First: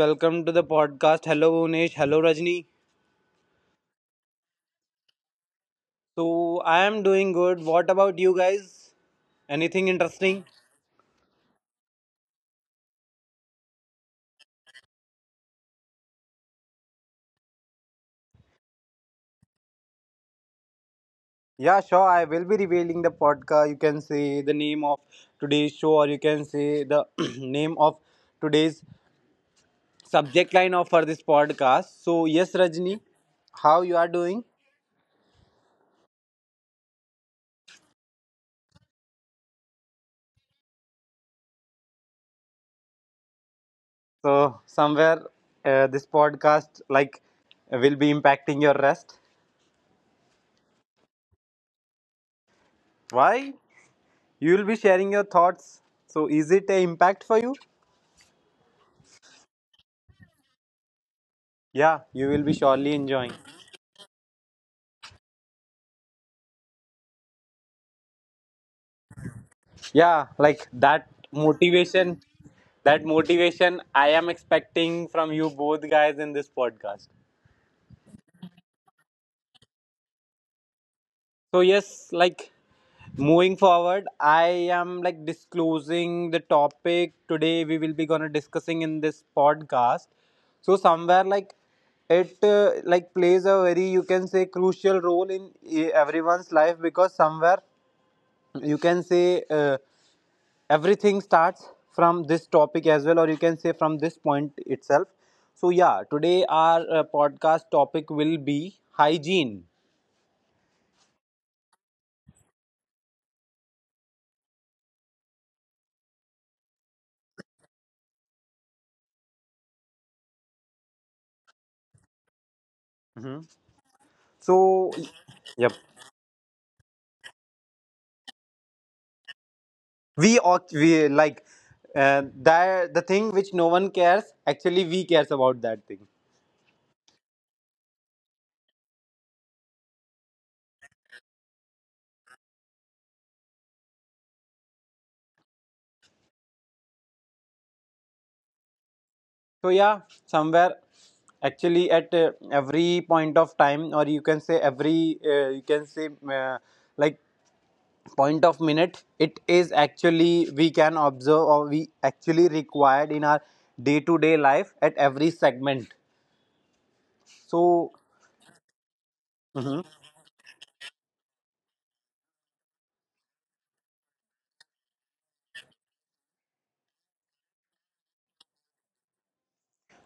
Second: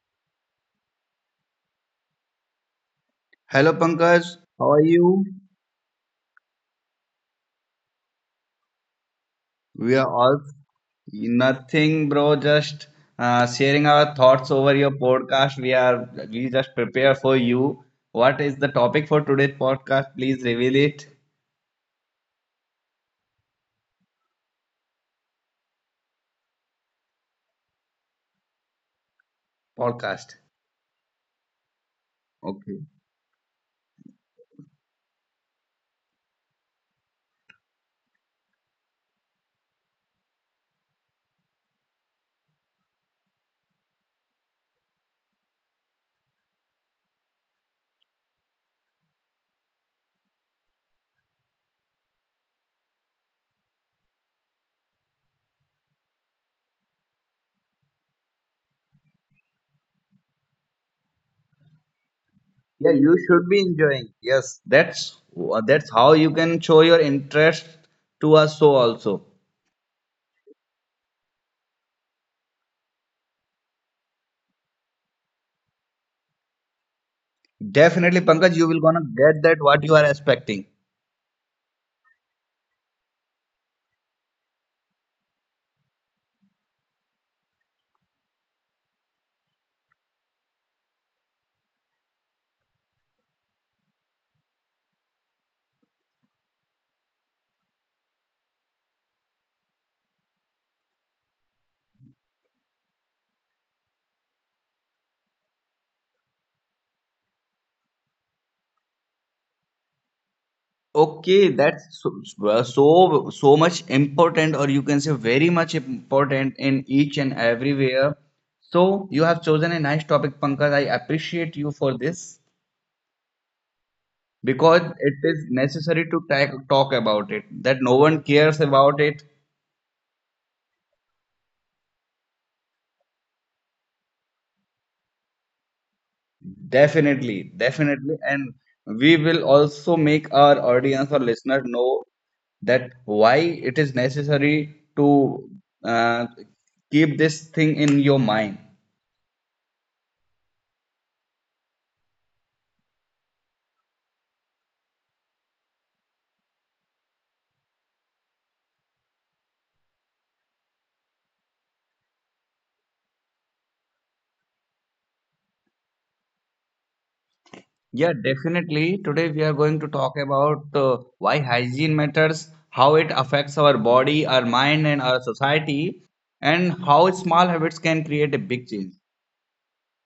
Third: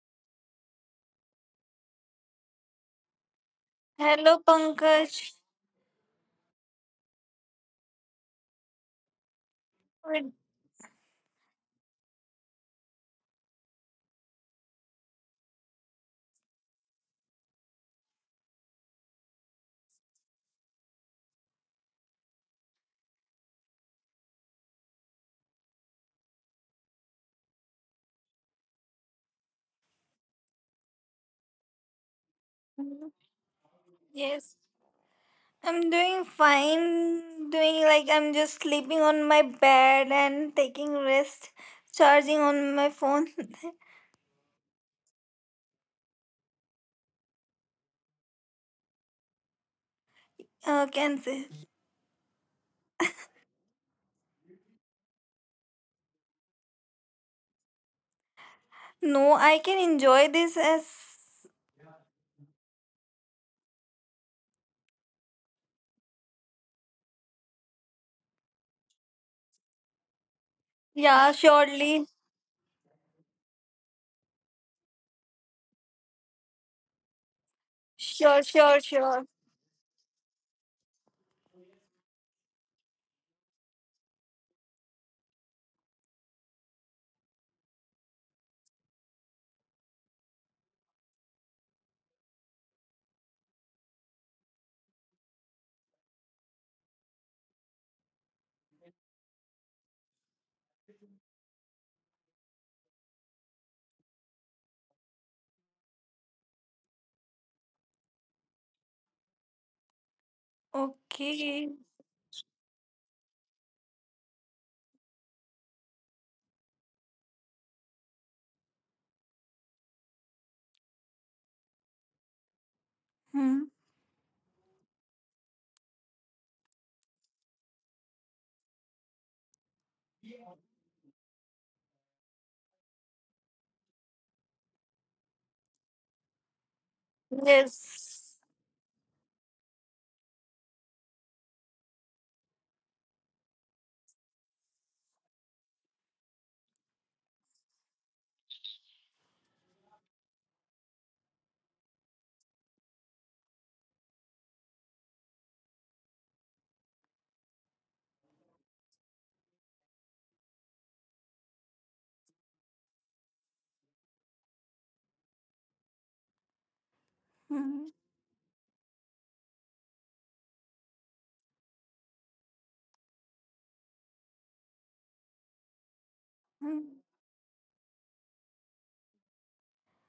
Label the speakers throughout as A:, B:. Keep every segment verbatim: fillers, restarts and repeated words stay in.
A: welcome to the podcast. Hello Unesh, hello Rajni.
B: Hello Pankaj,
C: Hello,
B: how are
C: Pankaj.
B: you?
A: So, I am doing good. What about you guys? Anything
B: We are
C: Good-
B: all
A: interesting?
B: nothing, bro. Just uh, sharing our thoughts over your podcast. We are we just prepare for you. What is the topic for today's podcast? Please reveal it.
A: Yeah, sure. I will be revealing the podcast. You can say the name of today's show, or you can say the name of today's
B: Podcast.
A: subject line of for this podcast. So, yes,
B: Okay.
A: Rajni, how you are doing?
C: Yes, I'm doing fine. Doing, like, I'm just sleeping on my bed and taking rest, charging on my phone.
A: So, somewhere uh, this podcast like will be impacting your rest.
C: Uh, can say
A: Why? You will be sharing your thoughts. So, is it an impact for you?
C: no. I can enjoy this as,
A: Yeah, you will be surely
B: Yeah, you
A: enjoying.
B: should be enjoying. Yes, that's uh, that's how you can show your interest to us. So also,
A: Yeah, like that
C: yeah, surely.
A: motivation, that motivation I am expecting from you both guys in this podcast.
B: definitely,
C: Sure,
B: Pankaj, you
C: sure,
B: will gonna
C: sure.
B: get that what you are expecting.
A: So, yes, like moving forward, I am like disclosing the topic today we will be gonna discussing in this podcast. So, somewhere like it uh, like plays a very you can say crucial role in e- everyone's life because somewhere you can say uh, everything starts from this topic as well or you can say from this point itself. So yeah, today our uh, podcast topic will be hygiene.
B: Okay,
C: Okay.
B: that's so, so so much important, or you can say very much important in each and everywhere. So you have chosen a nice topic, Pankaj. I appreciate you for this
A: Mhm.
C: Hmm.
B: because
A: So
B: it is
A: yep,
B: necessary to ta- talk about it. That no one cares about it,
A: we oc- we like uh, that the thing which no one cares actually we cares about that thing.
B: definitely, definitely,
C: Yes.
B: and we will also make our audience or listener know that why it is necessary to uh, keep this thing in your mind.
A: So yeah, somewhere actually at uh, every point of time or you can say every uh, you can say uh, like point of minute, it is actually we can observe or we actually required in our day to day life at every segment.
C: Hmm.
A: So
B: Yeah, definitely. Today we are going
A: mhm,
B: to talk about uh, why hygiene matters, how it affects our body, our mind, and our society, and
C: Hmm.
B: how small habits can create a big change.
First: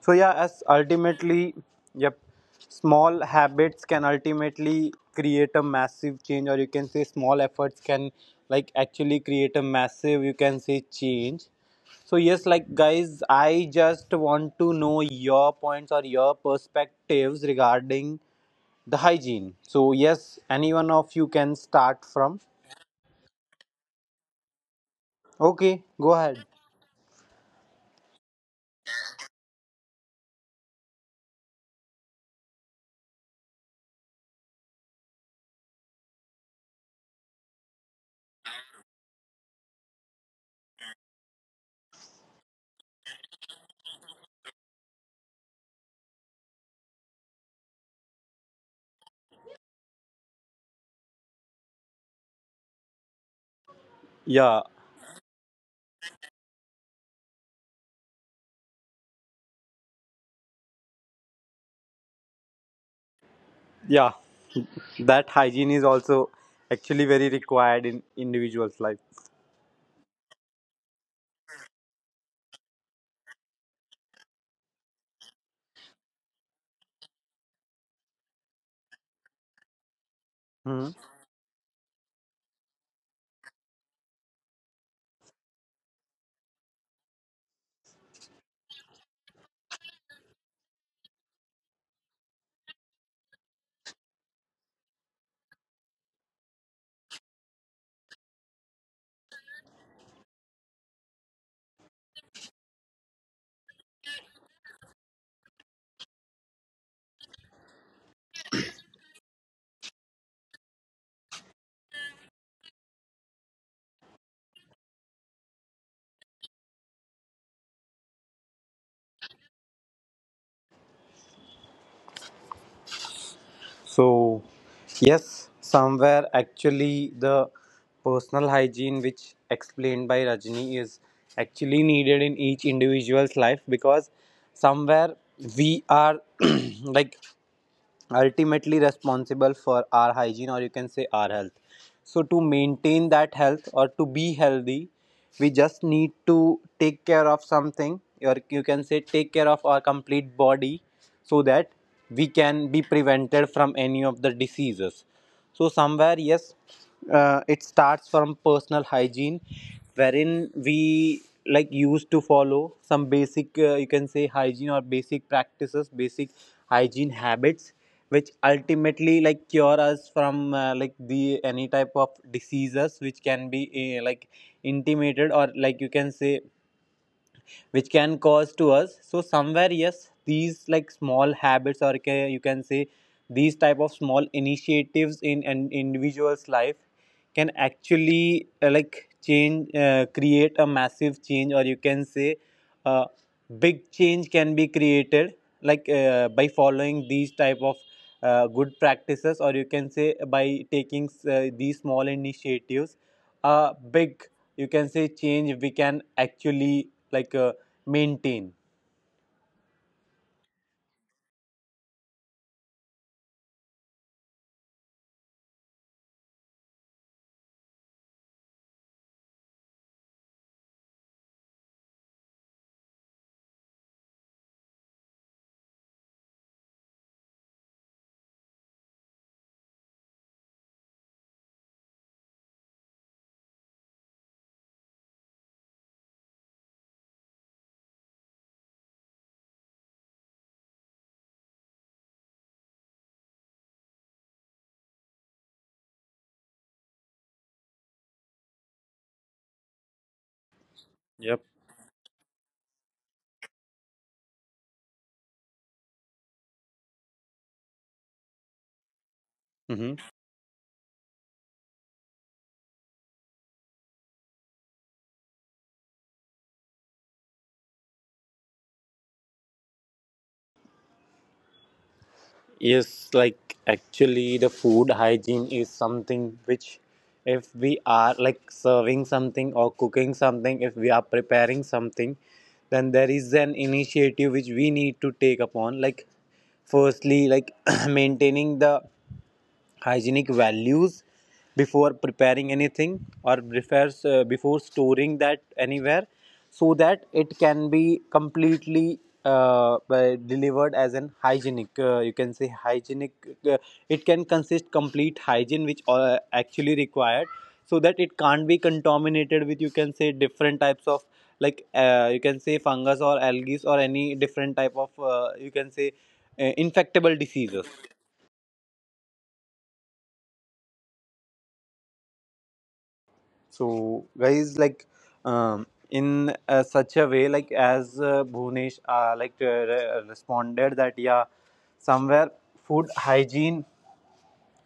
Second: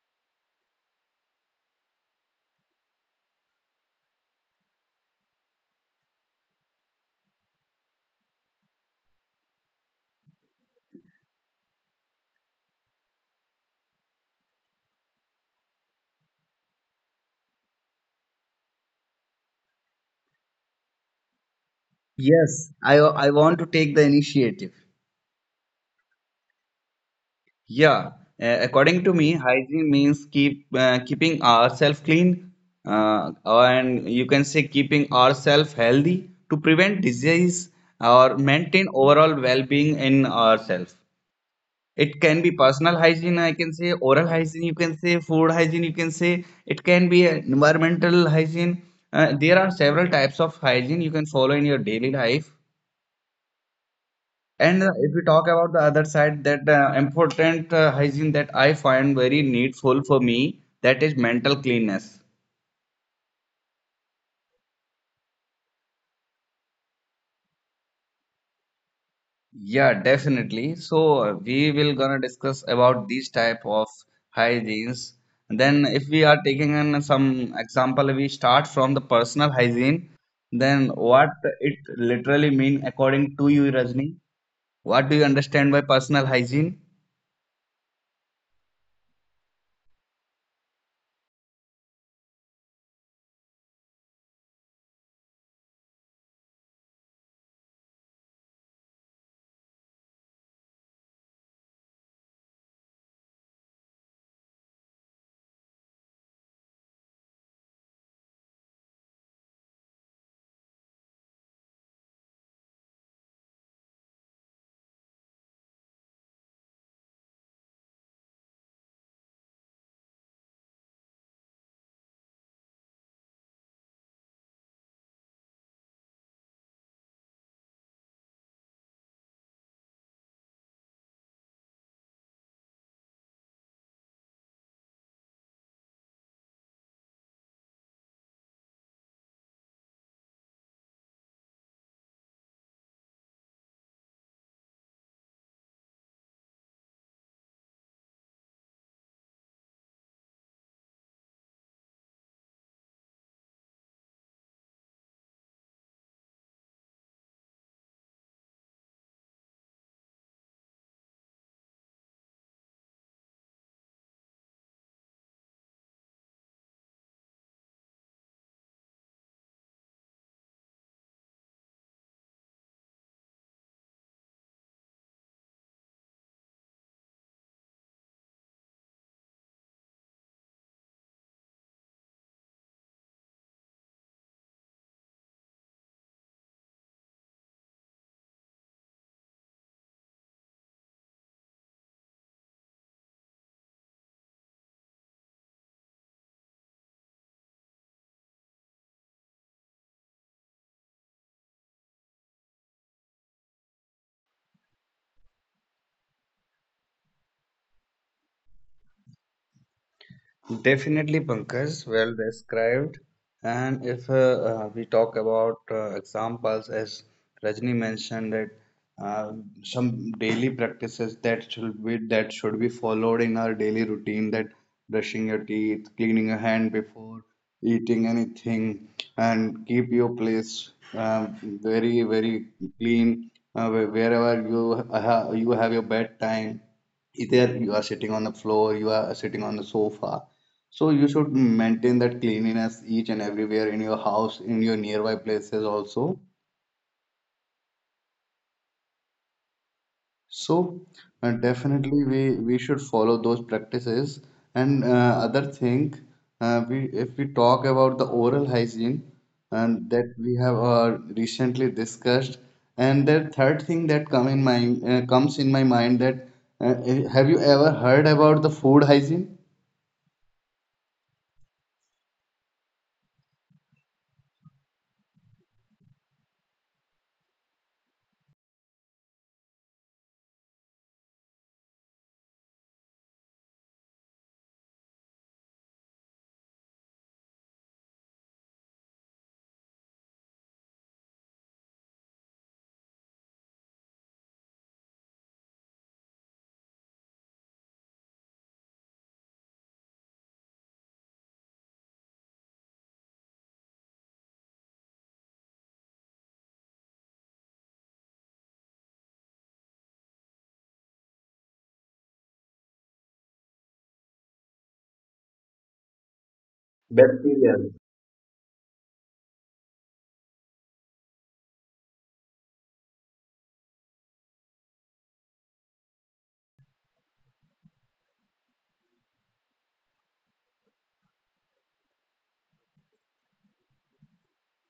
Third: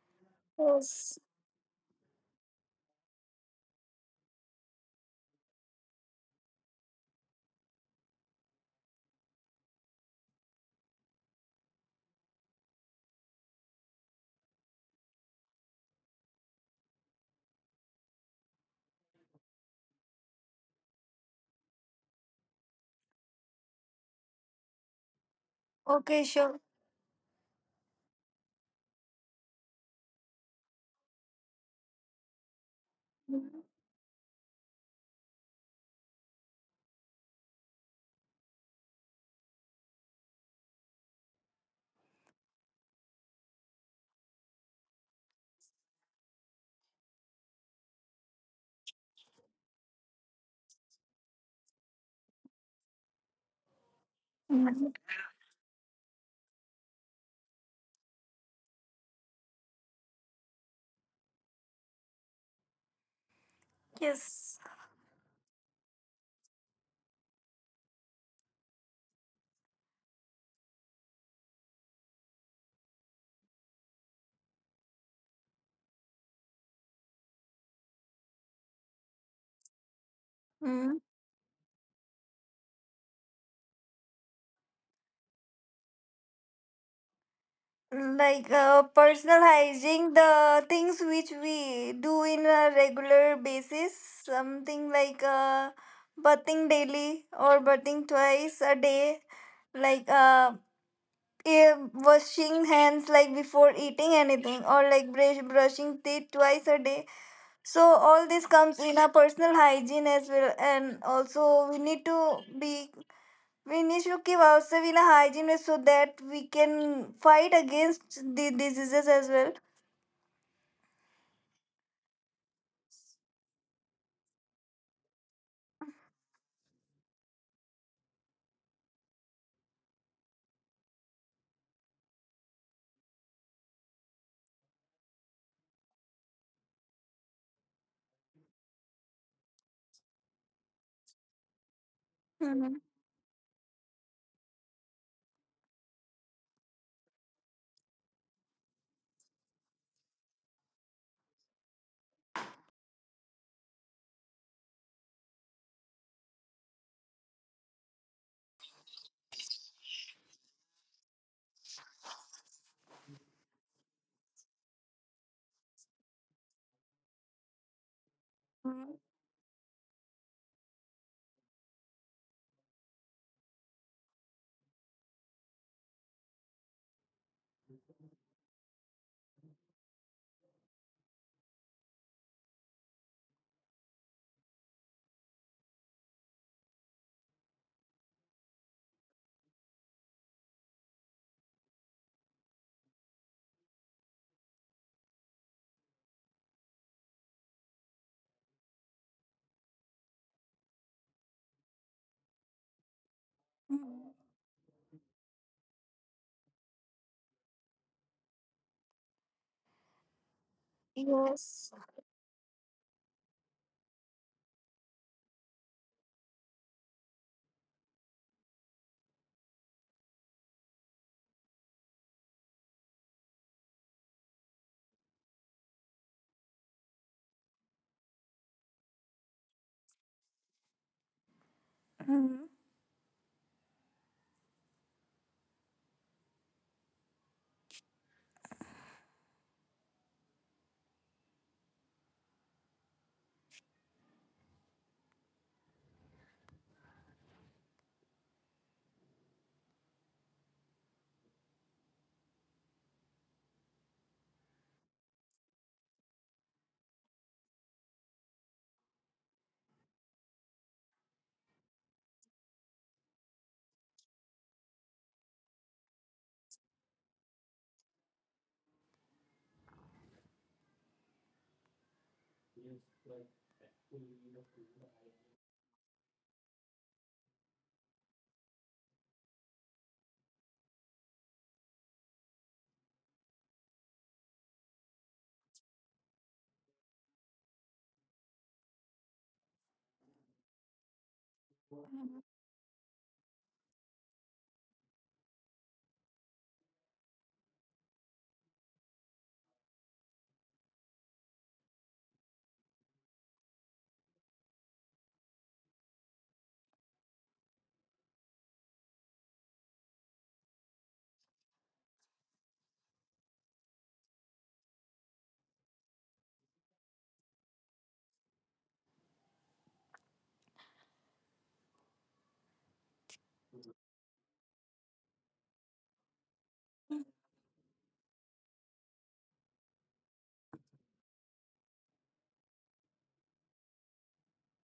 A: so yeah, as
C: Yes.
A: ultimately, yep, small habits can ultimately create a massive change, or you can say small efforts can like actually create a massive you can say change. So yes, like guys, I just want to know your points or your perspectives regarding the hygiene. So yes, anyone of you can start from.
B: Yes, I, I want to take the initiative.
A: Okay, go
C: Okay.
A: ahead.
C: Sure.
B: Yeah, uh, according to me, hygiene means keep uh, keeping ourselves clean, uh,
C: Hmm.
B: and you can say keeping ourselves healthy to prevent disease or maintain overall well-being in ourselves. It can be personal hygiene, I can say, oral hygiene, you can say, food hygiene, you can say, it can be environmental hygiene. Uh, there are several types of hygiene you can follow in your daily life.
A: Yeah,
B: And
C: Hmm.
B: uh, if we talk about the other side, that uh, important uh, hygiene that I find very needful for me, that is mental cleanness.
A: yeah.
C: Yes.
A: That hygiene is also actually very required in individuals' life.
B: Yeah, definitely. So uh, we will gonna discuss about these type of hygienes. Then if we are taking in some example, we start from the personal hygiene. Then
A: Mhm.
C: Hmm.
B: what it literally mean according to you, Rajni? What do you understand by personal hygiene?
C: Like, uh, personalizing the things which we do in a regular basis, something like, uh, bathing daily or bathing twice a day, like, uh, eh, washing hands like before eating anything, or like brush, brushing teeth twice a day. So all this comes in a personal hygiene as well, and also we need to be we need to keep ourselves in a hygiene way so that we can fight against the diseases as well.
A: So yes, somewhere actually the personal hygiene which explained by Rajni is actually needed in each individual's life because somewhere we are like ultimately responsible for our hygiene or you can say our health. So to
C: Mhm.
A: maintain that health or to be healthy, we just need to take care of something or you can say take care of our complete body so that we can be prevented from any of the diseases. So somewhere, yes, uh, it starts from personal hygiene, wherein we like used to follow some basic, uh, you can say, hygiene or basic practices, basic hygiene habits, which
C: Mhm.
A: ultimately like cure us from uh, like the any type of diseases which can be uh, like intimated or like you can say which can cause to us. So somewhere yes, these like small habits or ca- you can say these type of small initiatives in an individual's life can actually uh, like change uh, create a massive change, or you can say a big change can be created like uh, by following these type of uh, good practices, or you can say by taking uh, these small initiatives, uh, big you can say change we can actually like uh, maintain.
B: Definitely,
C: Yes.
B: Pankaj, well described. And if uh, uh, we talk about uh, examples, as Rajni mentioned, that uh, some daily practices that should be that should be followed in our daily routine, that brushing your teeth, cleaning your hand before eating anything, and keep your place um, very very
C: Mhm.
B: clean uh, where- wherever you ha you have your bedtime. Either you are sitting on the floor, you are sitting on the sofa, so you should maintain that cleanliness each and everywhere in your house, in your nearby places also. So uh,
A: Yep.
B: definitely we we should follow those practices. And uh, other thing, uh, we if we talk about the oral hygiene and
A: Mhm.
B: that we have uh, recently discussed, and the third thing that come in my uh, comes in my mind that uh, have you ever heard about the food hygiene?
A: Yes, like actually, the food hygiene is something which, if we are like serving something or cooking something, if we are preparing something, then there is an initiative which we need to take upon. Like, firstly, like maintaining the hygienic values before preparing anything or prefers, uh, before storing that anywhere so that it can be completely uh, uh, delivered as an hygienic uh, you can say hygienic, uh, it can consist complete hygiene which uh, actually required so that it can't be contaminated with you can say different types of like uh, you can say fungus or algae or any different type of uh, you can say uh, infectable
B: Better.
A: diseases. So, guys, like um, in uh, such a way, like as uh, Bhunesh uh, like uh, re- responded that yeah, somewhere food hygiene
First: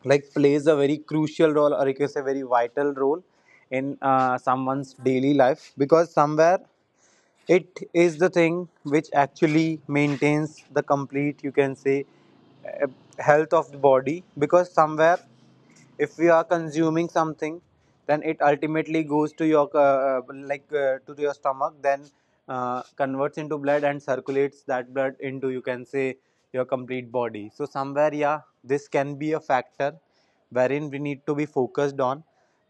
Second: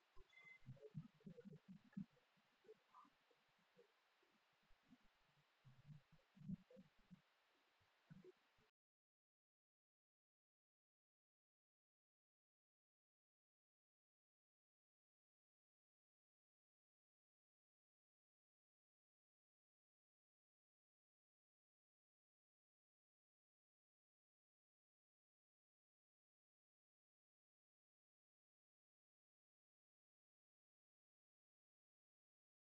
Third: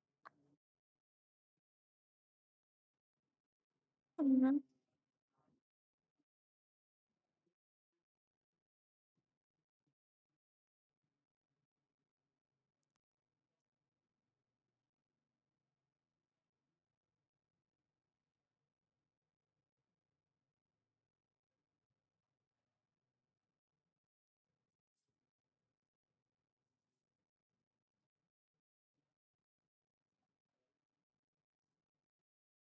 A: like plays a very crucial role or you can say very vital role in uh,
C: Mhm.
A: someone's daily life because somewhere it is the thing which actually maintains the complete, you can say, uh, health of the body because somewhere if we are consuming something, then it ultimately goes to your uh, like uh, to your stomach, then uh, converts into blood and circulates that blood into you can say your complete body. So somewhere yeah, this can be a factor wherein we need to be focused on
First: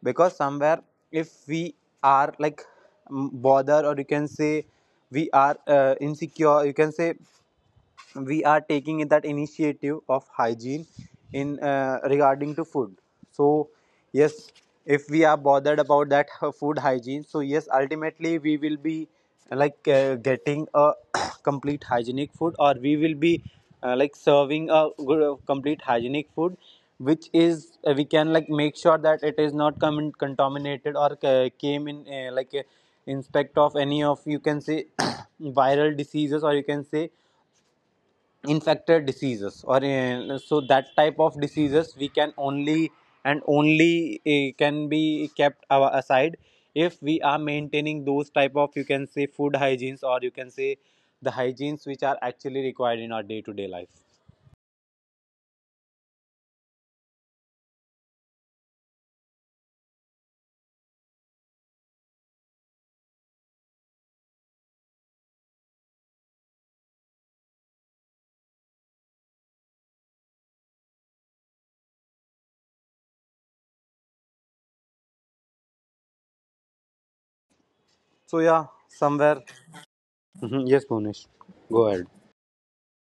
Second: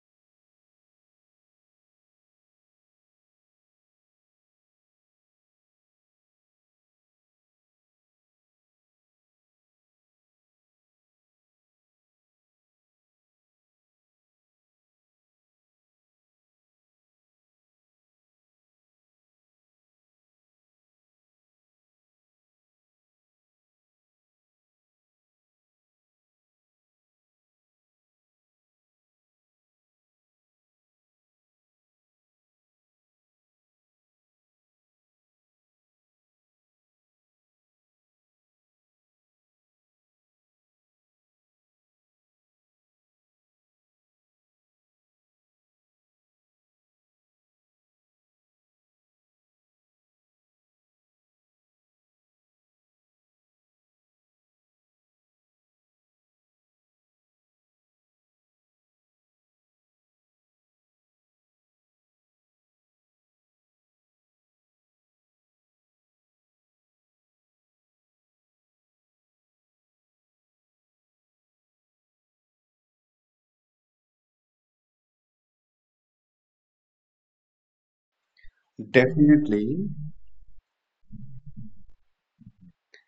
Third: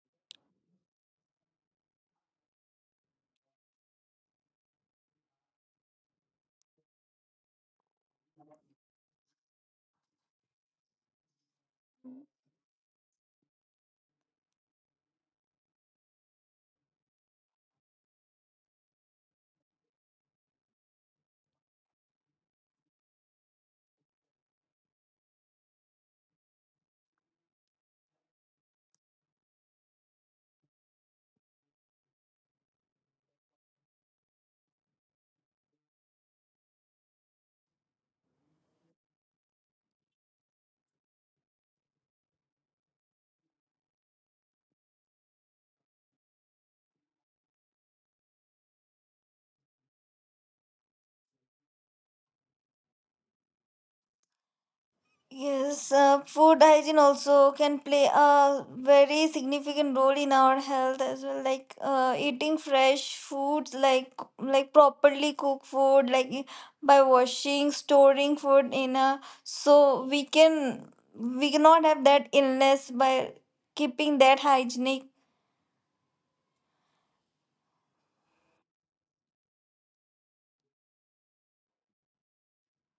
A: because somewhere if we are like mm, bothered or you can say we are uh, insecure, you can say we are taking in that initiative of hygiene in uh, regarding to food. So yes, if we are bothered about that uh, food hygiene, so yes ultimately we will be like uh, getting a complete hygienic food, or we will be uh, like serving a good, uh, complete hygienic food which is uh, we can like make sure that it is not com- contaminated or uh, came in uh, like uh, inspect of any of you can say viral diseases or you can say infected diseases or uh, so that type of diseases we can only and only uh, can be kept our aside if we are maintaining those type of you can say food hygienes, or you can say the hygienes which are actually required in our day to day life.
C: Yes, uh, food hygiene also can play a very significant role in our health as well. Like, uh, eating fresh foods, like, like properly cooked food, like, i- by washing, storing food in a, so we can we cannot have that illness by keeping that hygienic.
A: So yeah, somewhere
B: Definitely.
A: mhm, yes Bhunesh, go ahead.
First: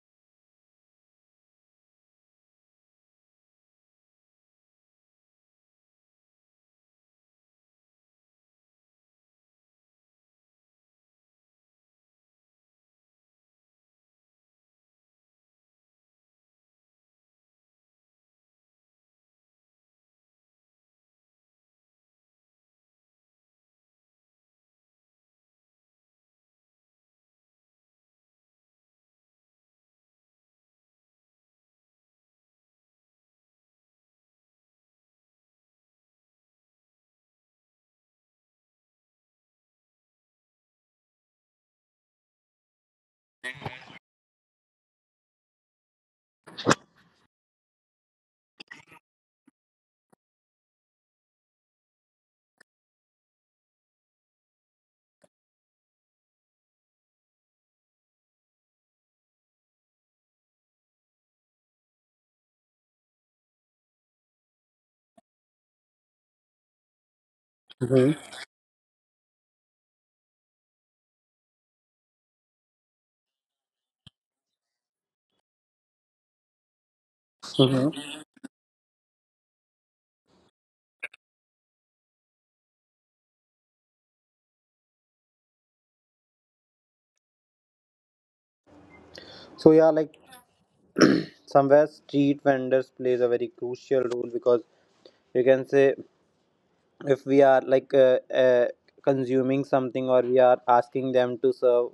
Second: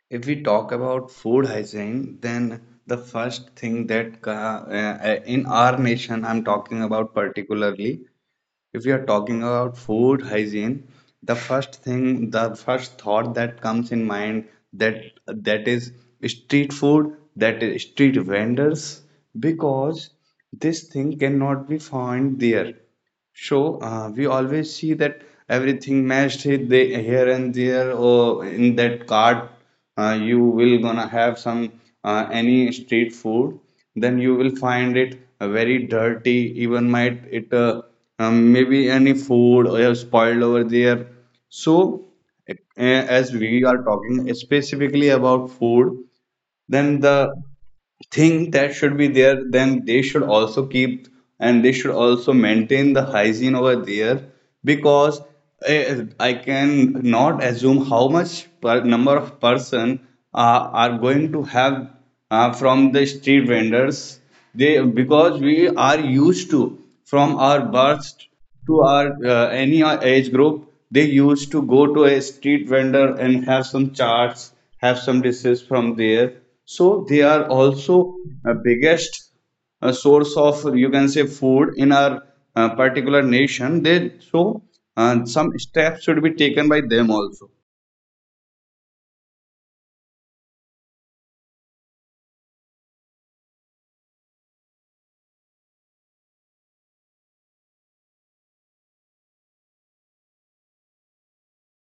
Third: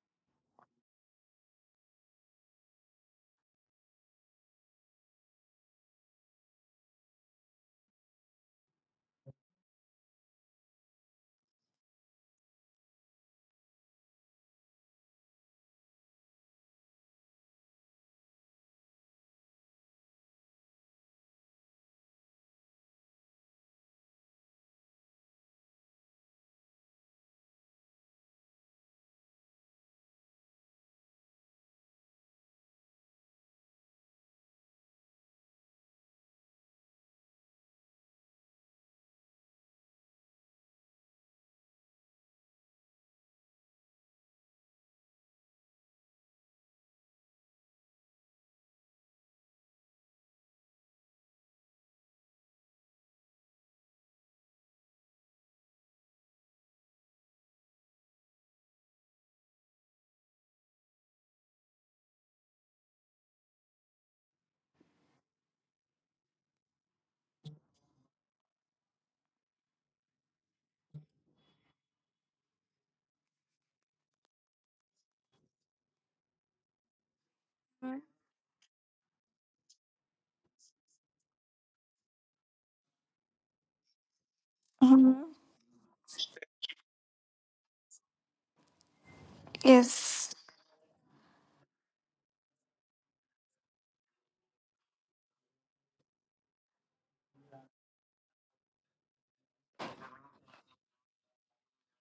B: If we talk about food hygiene, then the first thing that uh, uh, in our nation, I'm talking about particularly, if we are talking about food hygiene, the first thing, the first thought that comes in mind that that is street food, that is street vendors, because this thing cannot be found there. So uh, we always see that everything mashed it they, here and there or in that cart. Uh, you will gonna have some uh, any street food, then you will find it uh, very dirty, even might it uh, um, maybe any food or spoiled over there. So a- as we are talking specifically about food, then the thing that should be there, then they should also keep and they should also maintain the hygiene over there, because eh, I can not assume how much per number of person uh, are going to have uh, from the street vendors. They, because we are used to from our birth
A: Hmm,
B: to our uh, any age group, they used to go to a street vendor and have some charts, have some dishes from there. So they are also
A: hmm.
B: a biggest uh, source of you can say food in our uh, particular nation they, so uh,
C: Mhm.
B: some steps should be taken by them also.
A: So yeah, like
C: Yes,
A: somewhere street vendors plays a very crucial role because you can say if we are like uh, uh, consuming something or we are asking them to serve,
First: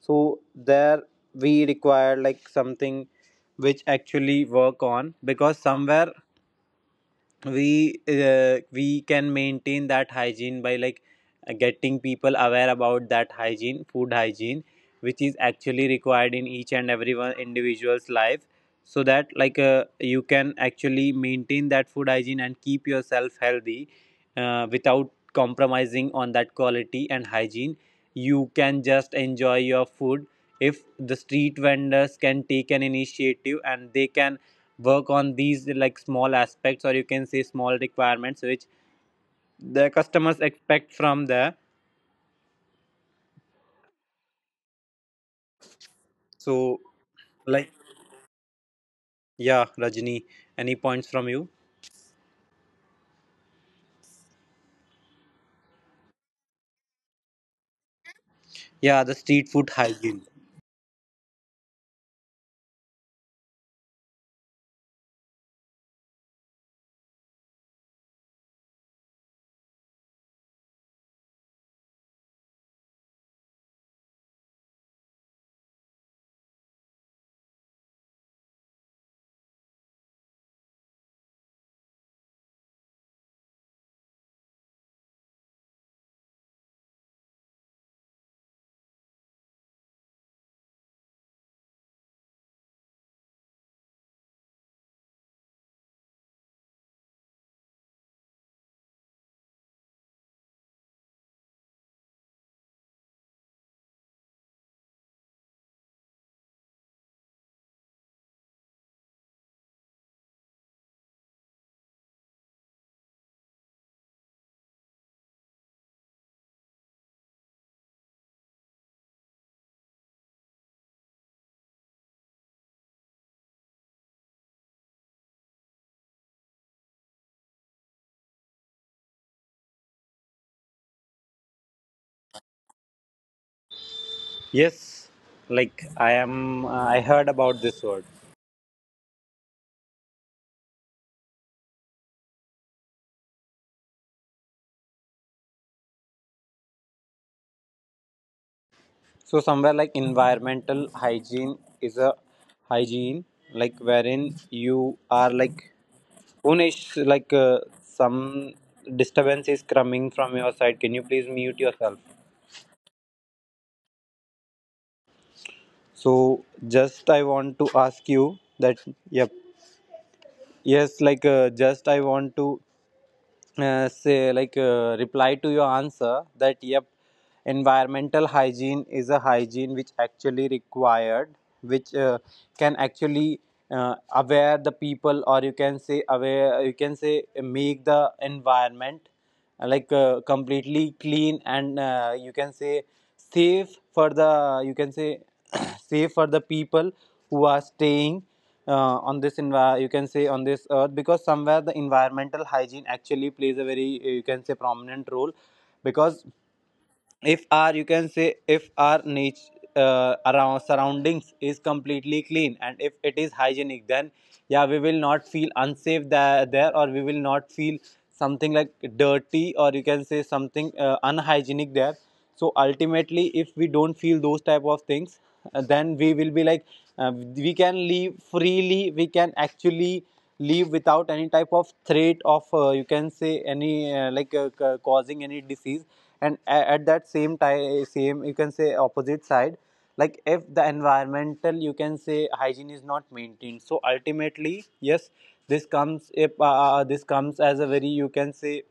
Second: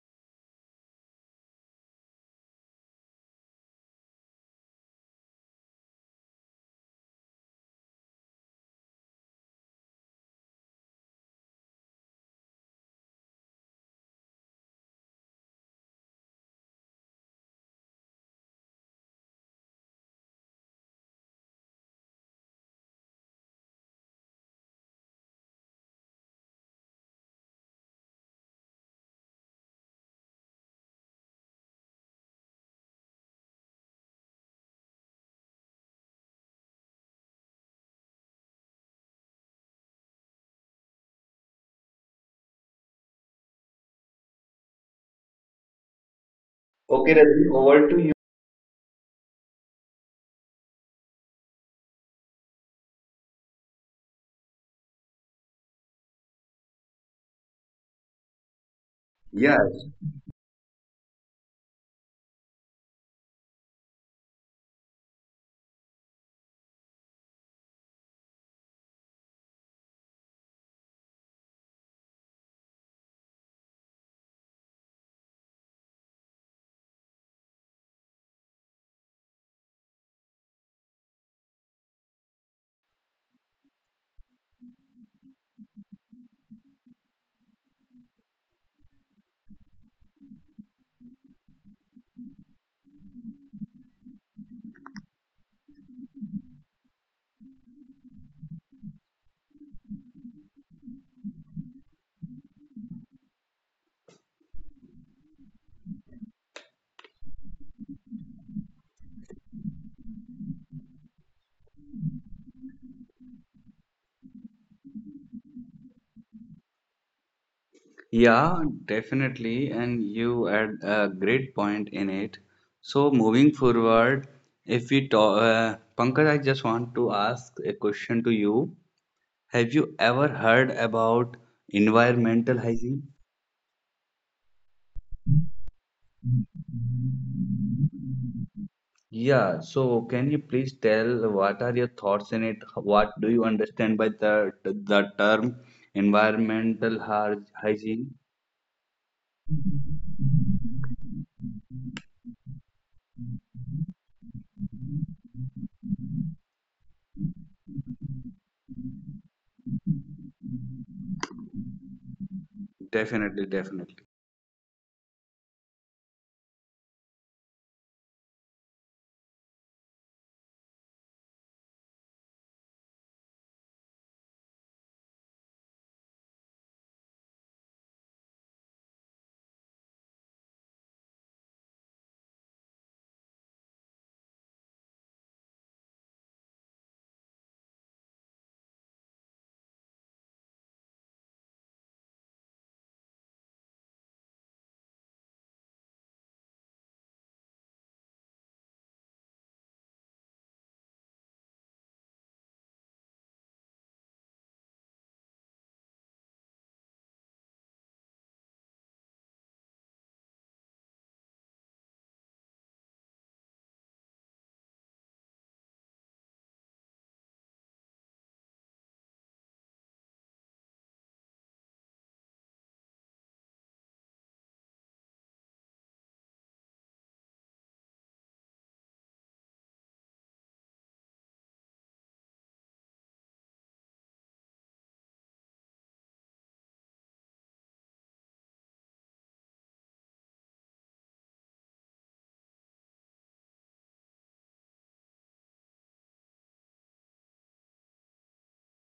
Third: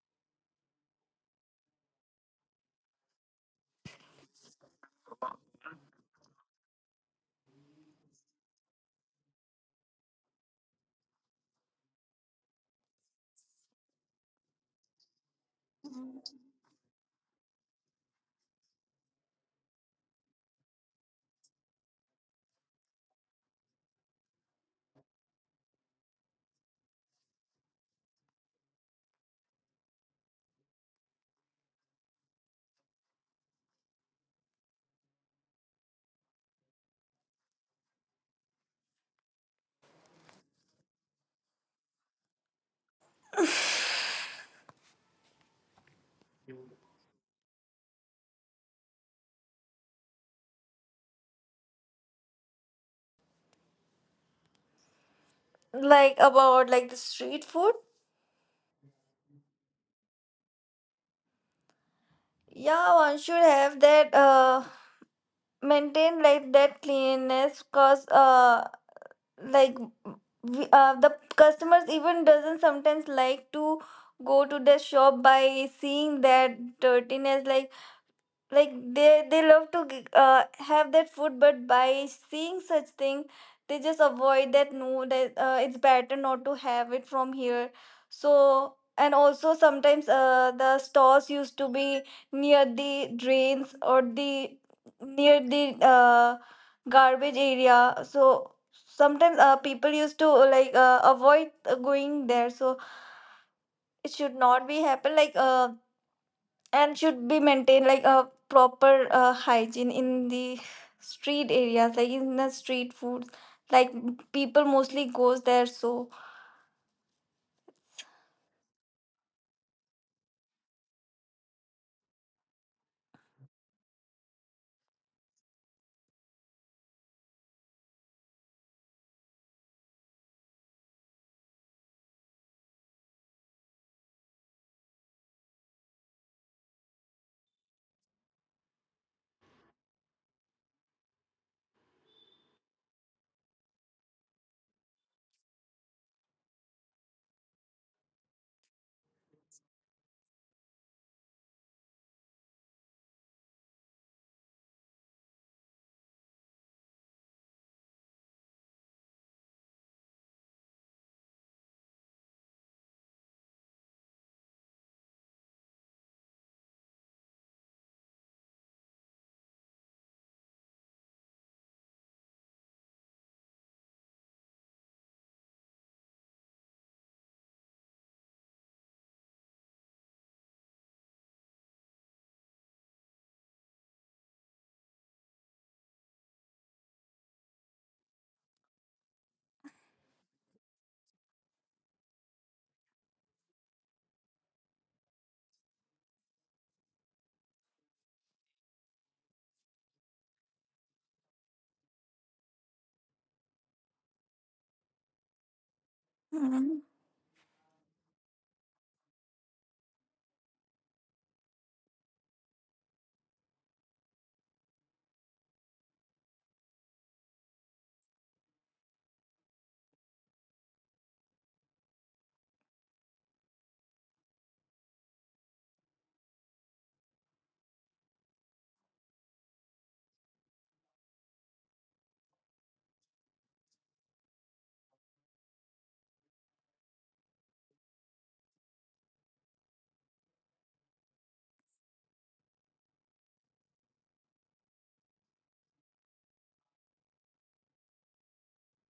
A: so there we require like something which actually work on because somewhere we uh, we can maintain that hygiene by like uh, getting people aware about that hygiene food hygiene which is actually required in each and every one individual's life so that like uh, you can actually maintain that food hygiene and keep yourself healthy, uh, without compromising on that quality and hygiene you can just enjoy your food if the street vendors can take an initiative and they can work on these like small aspects or you can say small requirements which the customers expect from there. So
B: Okay, Ravi,
A: like,
B: over to you.
A: yeah Rajni, any points from you?
C: like, about, like, the street food.
A: Yeah, the street food
B: Yes.
A: hygiene.
C: Yeah, one should have that. Uh, maintain like that cleanliness, cause, uh like, we, uh, the customers even doesn't sometimes like to go to the shop by seeing that dirtiness, like, like they they love to g- uh, have that food, but by seeing such thing they just avoid that, no, that, uh, it's better not to have it from here. So, and also sometimes uh, the stores used to be near the drains or the near the uh, garbage area. So sometimes uh, people used to, uh, like, uh, avoid uh, going there. So it should not be happen, like, uh, and should be maintained like a proper uh, hygiene in the street areas, like in the street food, like people mostly goes there, so.
B: Yeah, definitely. And you had a great point in it. So moving forward, if we talk, uh, Pankaj, I just want to ask a question to you. Have you ever heard about environmental hygiene?
A: Yes, like I am uh, I heard about this word.
B: Yeah, so can you please tell what are your thoughts in it? What do you understand by the the term environmental hy- hygiene?
A: So somewhere like environmental hygiene is a hygiene like wherein you are like Unish, like uh, some disturbance is coming from your side. Can you please mute yourself?
B: Definitely, definitely.
A: So just I want to ask you that yep, yes like uh, just I want to uh, say like uh, reply to your answer that yep, environmental hygiene is a hygiene which actually required, which uh, can actually uh, aware the people or you can say aware you can say make the environment uh, like uh, completely clean and uh, you can say safe for the you can say save for the people who are staying uh, on this envi- you can say on this earth because somewhere the environmental hygiene actually plays a very uh, you can say prominent role because
C: Mhm.
A: if our you can say if our nature uh, around surroundings is completely clean and if it is hygienic, then yeah we will not feel unsafe there, there, or we will not feel something like dirty or you can say something uh, unhygienic there. So ultimately if we don't feel those type of things, uh, then we will be like uh, we can live freely, we can actually live without any type of threat of uh, you can say any uh, like uh, ca- causing any disease. And at that same time, same you can say opposite side, like if the environmental you can say hygiene is not maintained, so ultimately yes, this comes if uh, uh, this comes as a very you can say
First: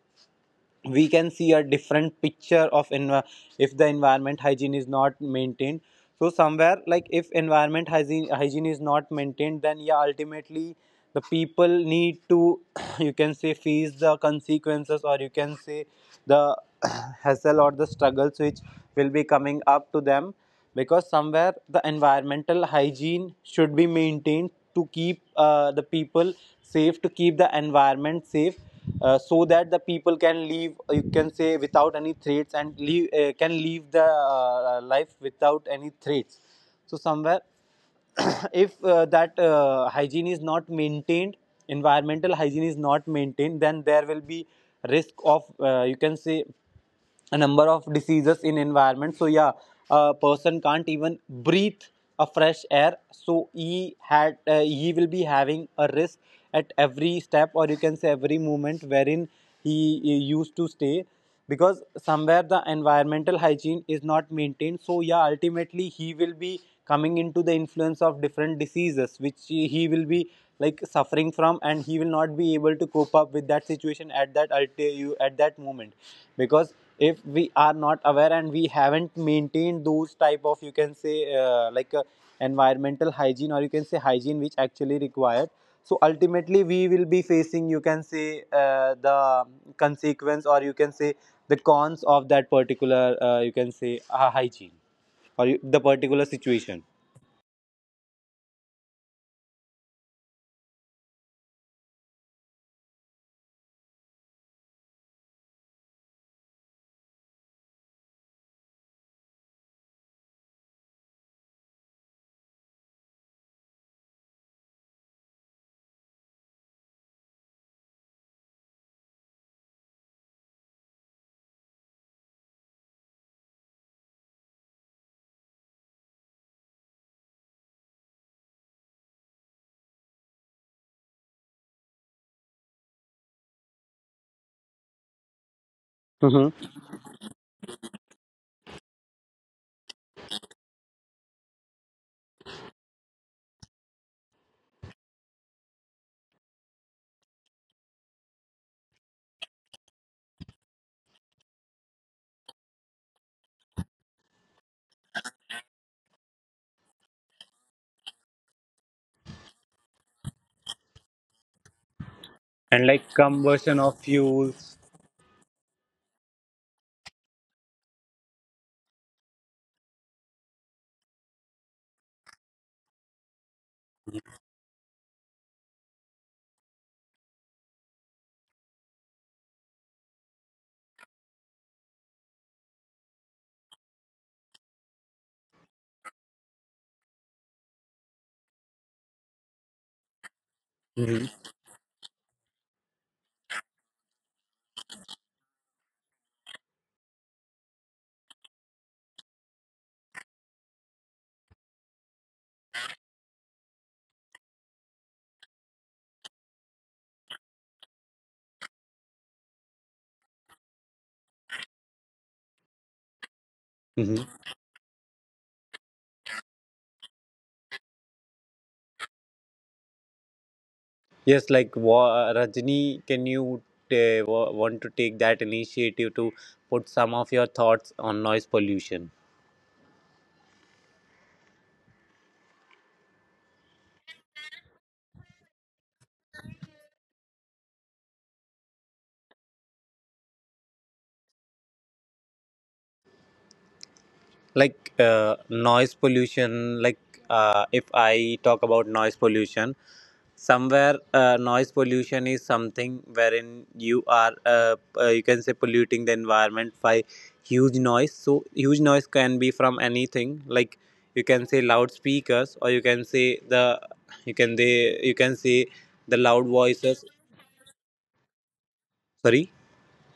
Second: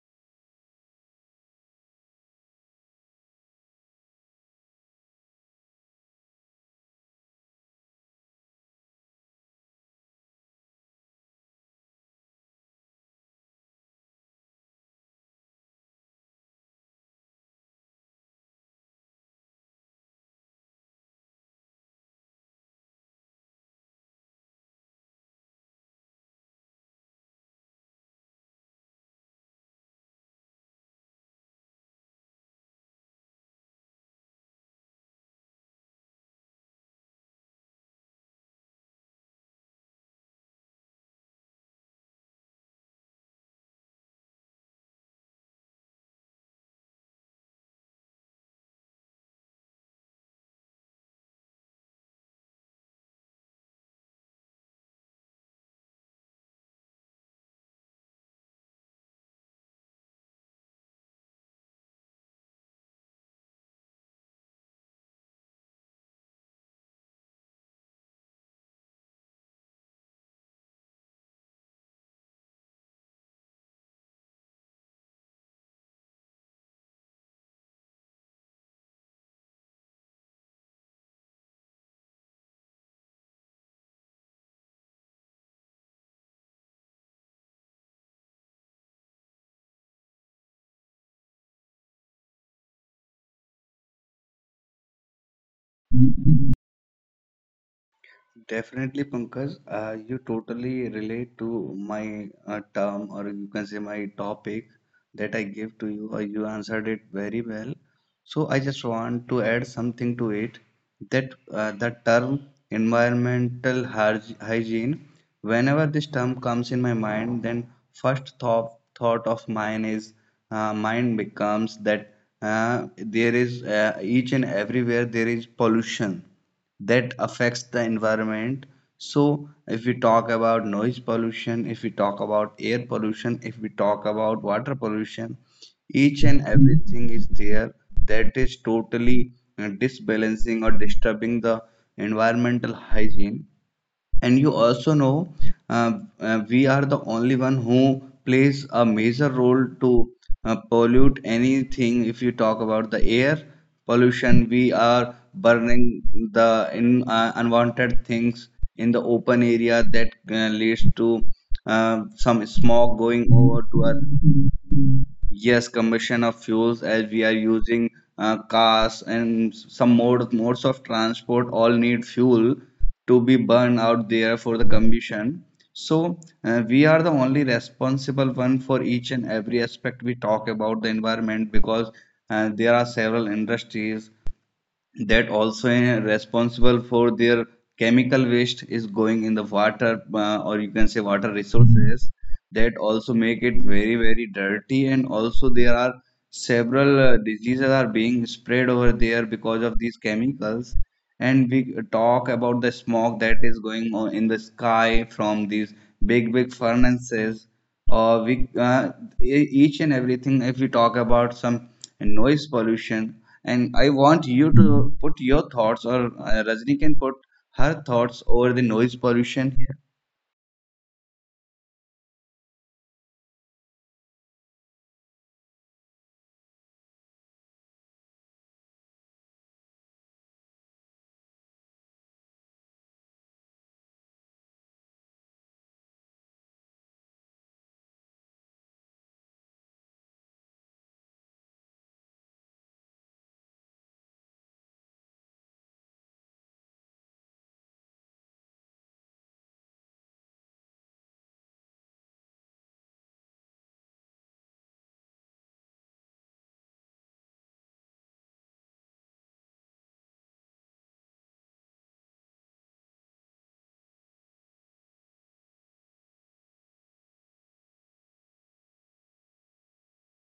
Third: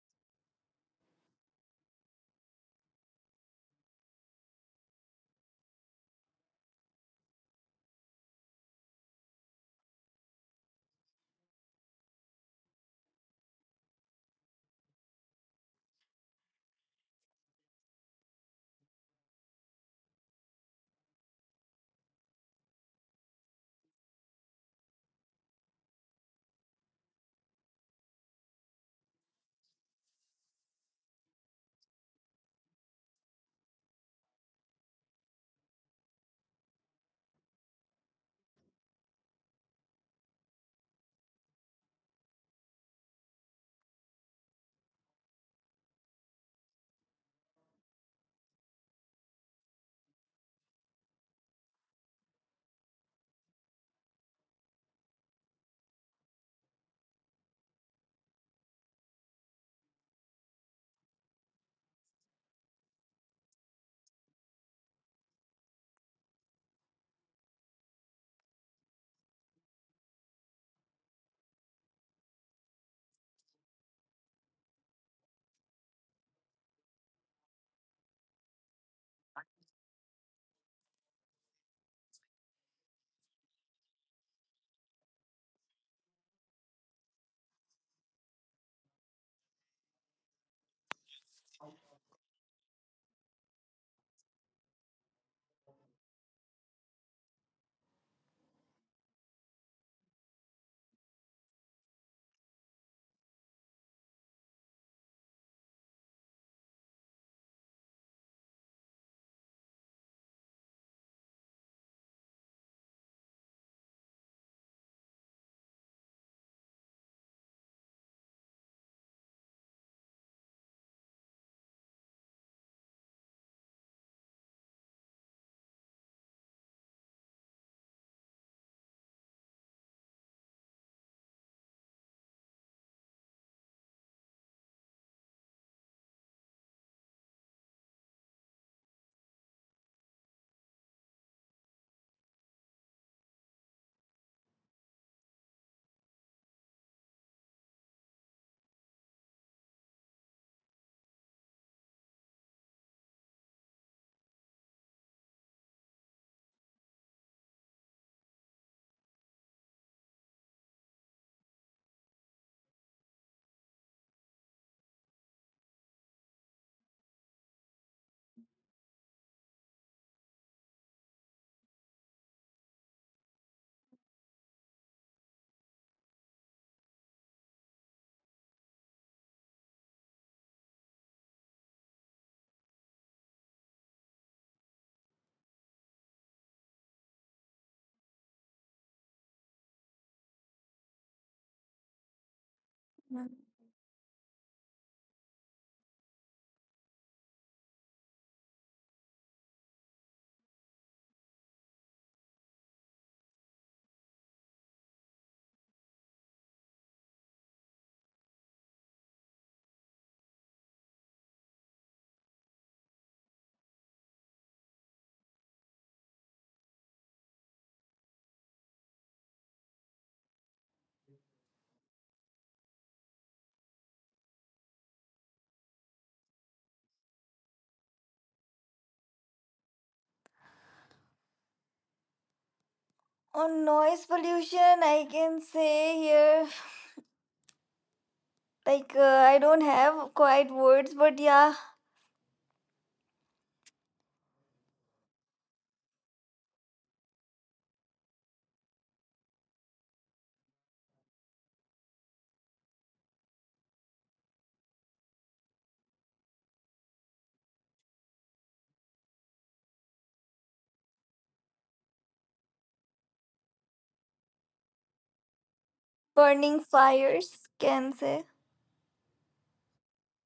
A: we can see a different picture of env- if the environment hygiene is not maintained. So somewhere like if environment hygiene hygiene is not maintained, then yeah ultimately the people need to you can say face the consequences, or you can say the hassle or the struggles which will be coming up to them because somewhere the environmental hygiene should be maintained to keep uh, the people safe, to keep the environment safe, uh, so that the people can live. You can say without any threats, and leave uh, can live the uh, life without any threats. So somewhere if uh, that uh, hygiene is not maintained, environmental hygiene is not maintained, then there will be risk of uh, you can say a number of diseases in environment. So yeah, a person can't even breathe a fresh air, so he had uh, he will be having a risk at every step, or you can say every moment wherein he, he used to stay, because somewhere the environmental hygiene is not maintained. So yeah, ultimately he will be coming into the influence of different diseases which he he will be like suffering from, and he will not be able to cope up with that situation at that ulti- at that moment. Because if we are not aware and we haven't maintained those type of you can say uh, like uh, environmental hygiene, or you can say hygiene which actually required, so ultimately we will be facing you can say uh, the consequence, or you can say the cons of that particular uh, you can say uh, hygiene or you, the particular situation.
B: Definitely, Pankaj, uh, you totally relate to my uh, term or you can say my topic that I gave to you, or you answered it very well. So I just want to add something to it, that uh, the term environmental hyg- hygiene, whenever this term comes in my mind, then first thought thought of mine is uh, mine becomes that uh, there is uh, each and everywhere there is pollution that affects the environment. So if we talk about noise pollution, if we talk about air pollution, if we talk about water pollution, each and
A: Hmm.
B: everything is there that is totally uh, disbalancing or disturbing the environmental hygiene. And you also know, uh, uh, we are the only one who plays a major role to uh, pollute anything. If you talk about the air pollution, we are burning the in, uh, unwanted things in the open area that uh, leads to uh, some
A: And
B: smog
A: like
B: going over
A: conversion
B: to us.
A: of fuels.
B: Yes, combustion of fuels. As we are using uh, cars and some mode, modes of transport, all need fuel to be burned out there for the combustion. So uh, we are the only responsible one for each and every aspect we talk about the environment, because uh, there are several industries that also uh, responsible for their chemical waste is going in the water, uh, or you can say water resources, that also make it very very dirty. And also there are several uh, diseases are being spread over there because of these chemicals. And we talk about the smoke that is going on in the sky from these big big furnaces, or we uh, e- each and everything if we talk about some, and noise pollution. And I want
A: Mhm.
B: you to put your thoughts, or uh, Rajni can put her thoughts over the noise pollution here.
A: Yes, like wa- Rajni, can you uh, wa- want to take that initiative to put some of your thoughts on noise pollution?
C: On noise pollution, I can say here, like, uh, I don't have quite words, but yeah.
A: Like uh, noise pollution, like uh, if I talk about noise pollution, somewhere uh, noise pollution is something wherein you are uh, uh, you can say polluting the environment by huge noise. So huge noise can be from anything, like you can say loudspeakers, or you can say the you can they you can say the loud
C: Burning
A: voices.
C: fires, can say.
A: Sorry.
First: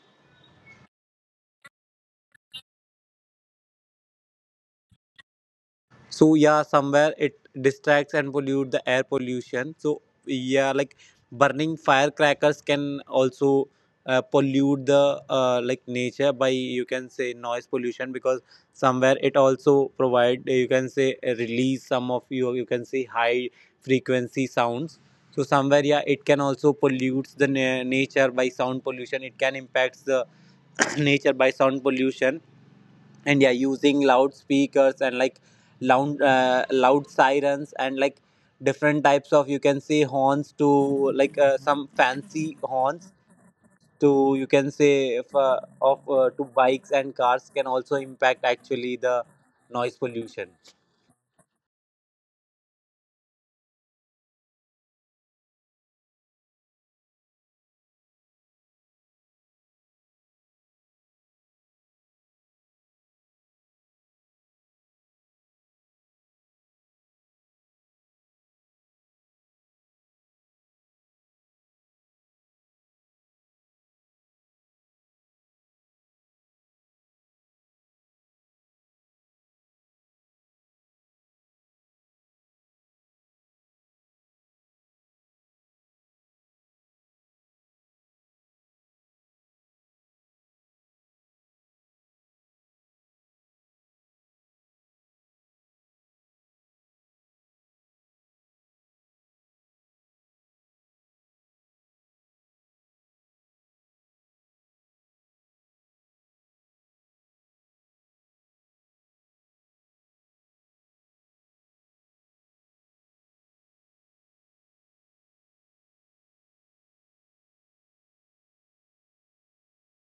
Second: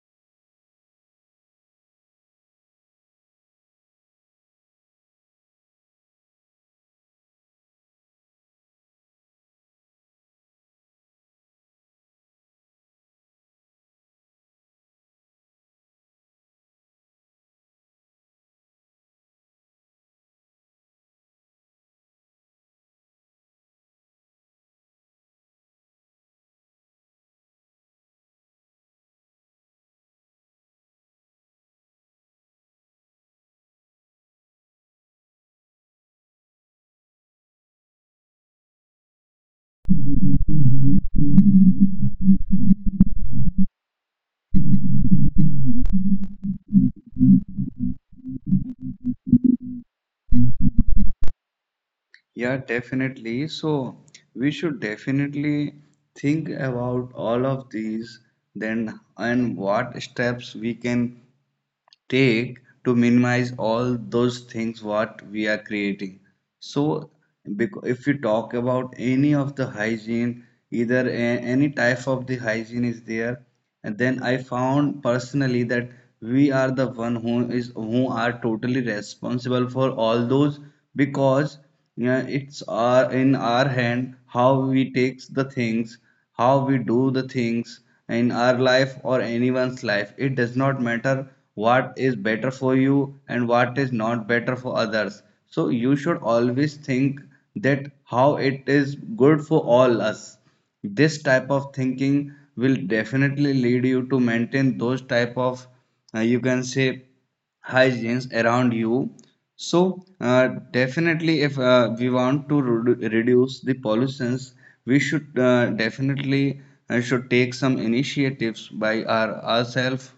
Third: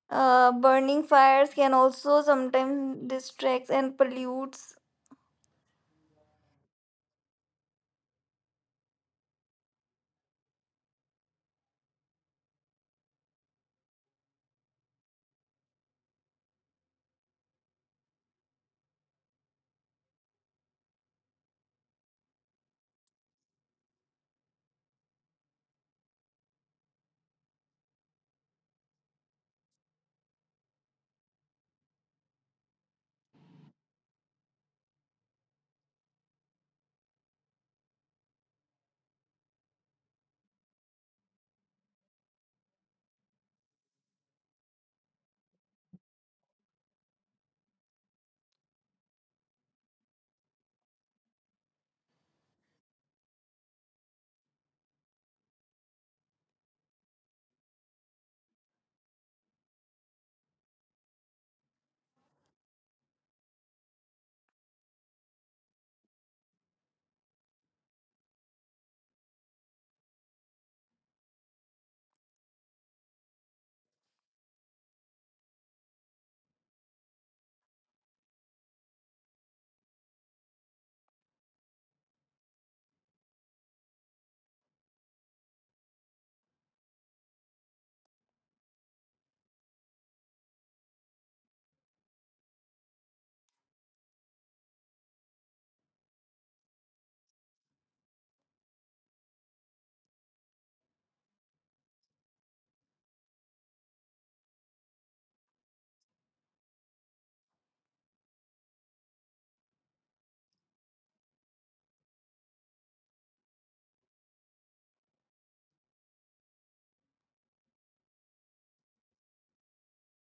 C: uh Burning fires can also sometimes distracts and pollutes.
A: So yeah, somewhere it distracts and pollute the air pollution. So yeah, like burning firecrackers can also uh, pollute the uh, like nature by you can say noise pollution, because somewhere it also provide you can say uh, release some of you you can say high frequency sounds. So somewhere, yeah, it can also pollutes the na- nature by sound pollution, it can impact the nature by sound pollution. And yeah, using loudspeakers, and like loud uh, loud sirens, and like different types of you can say horns to like uh, some fancy horns to you can say if, uh, of uh, to bikes and cars, can also impact actually the noise pollution.
B: Yeah, definitely. So we should definitely think about all of these, then, and what steps we can take to minimize all those things what we are creating. So bec- if you talk about any of the hygiene, either a- any type of the hygiene is there, and then I found personally that we are the one who is who are totally responsible for all those, because yeah, it's our, in our hand, how we takes the things, how we do the things in our life or anyone's life. It does not matter what is better for you and what is not better for others. So you should always think that how it is good for all us. This type of thinking will definitely lead you to maintain those type of uh, you can say hygienes around you. So uh, definitely, if uh, we want to redu- reduce the pollutions, we should uh, definitely uh, should take some initiatives by our ourselves.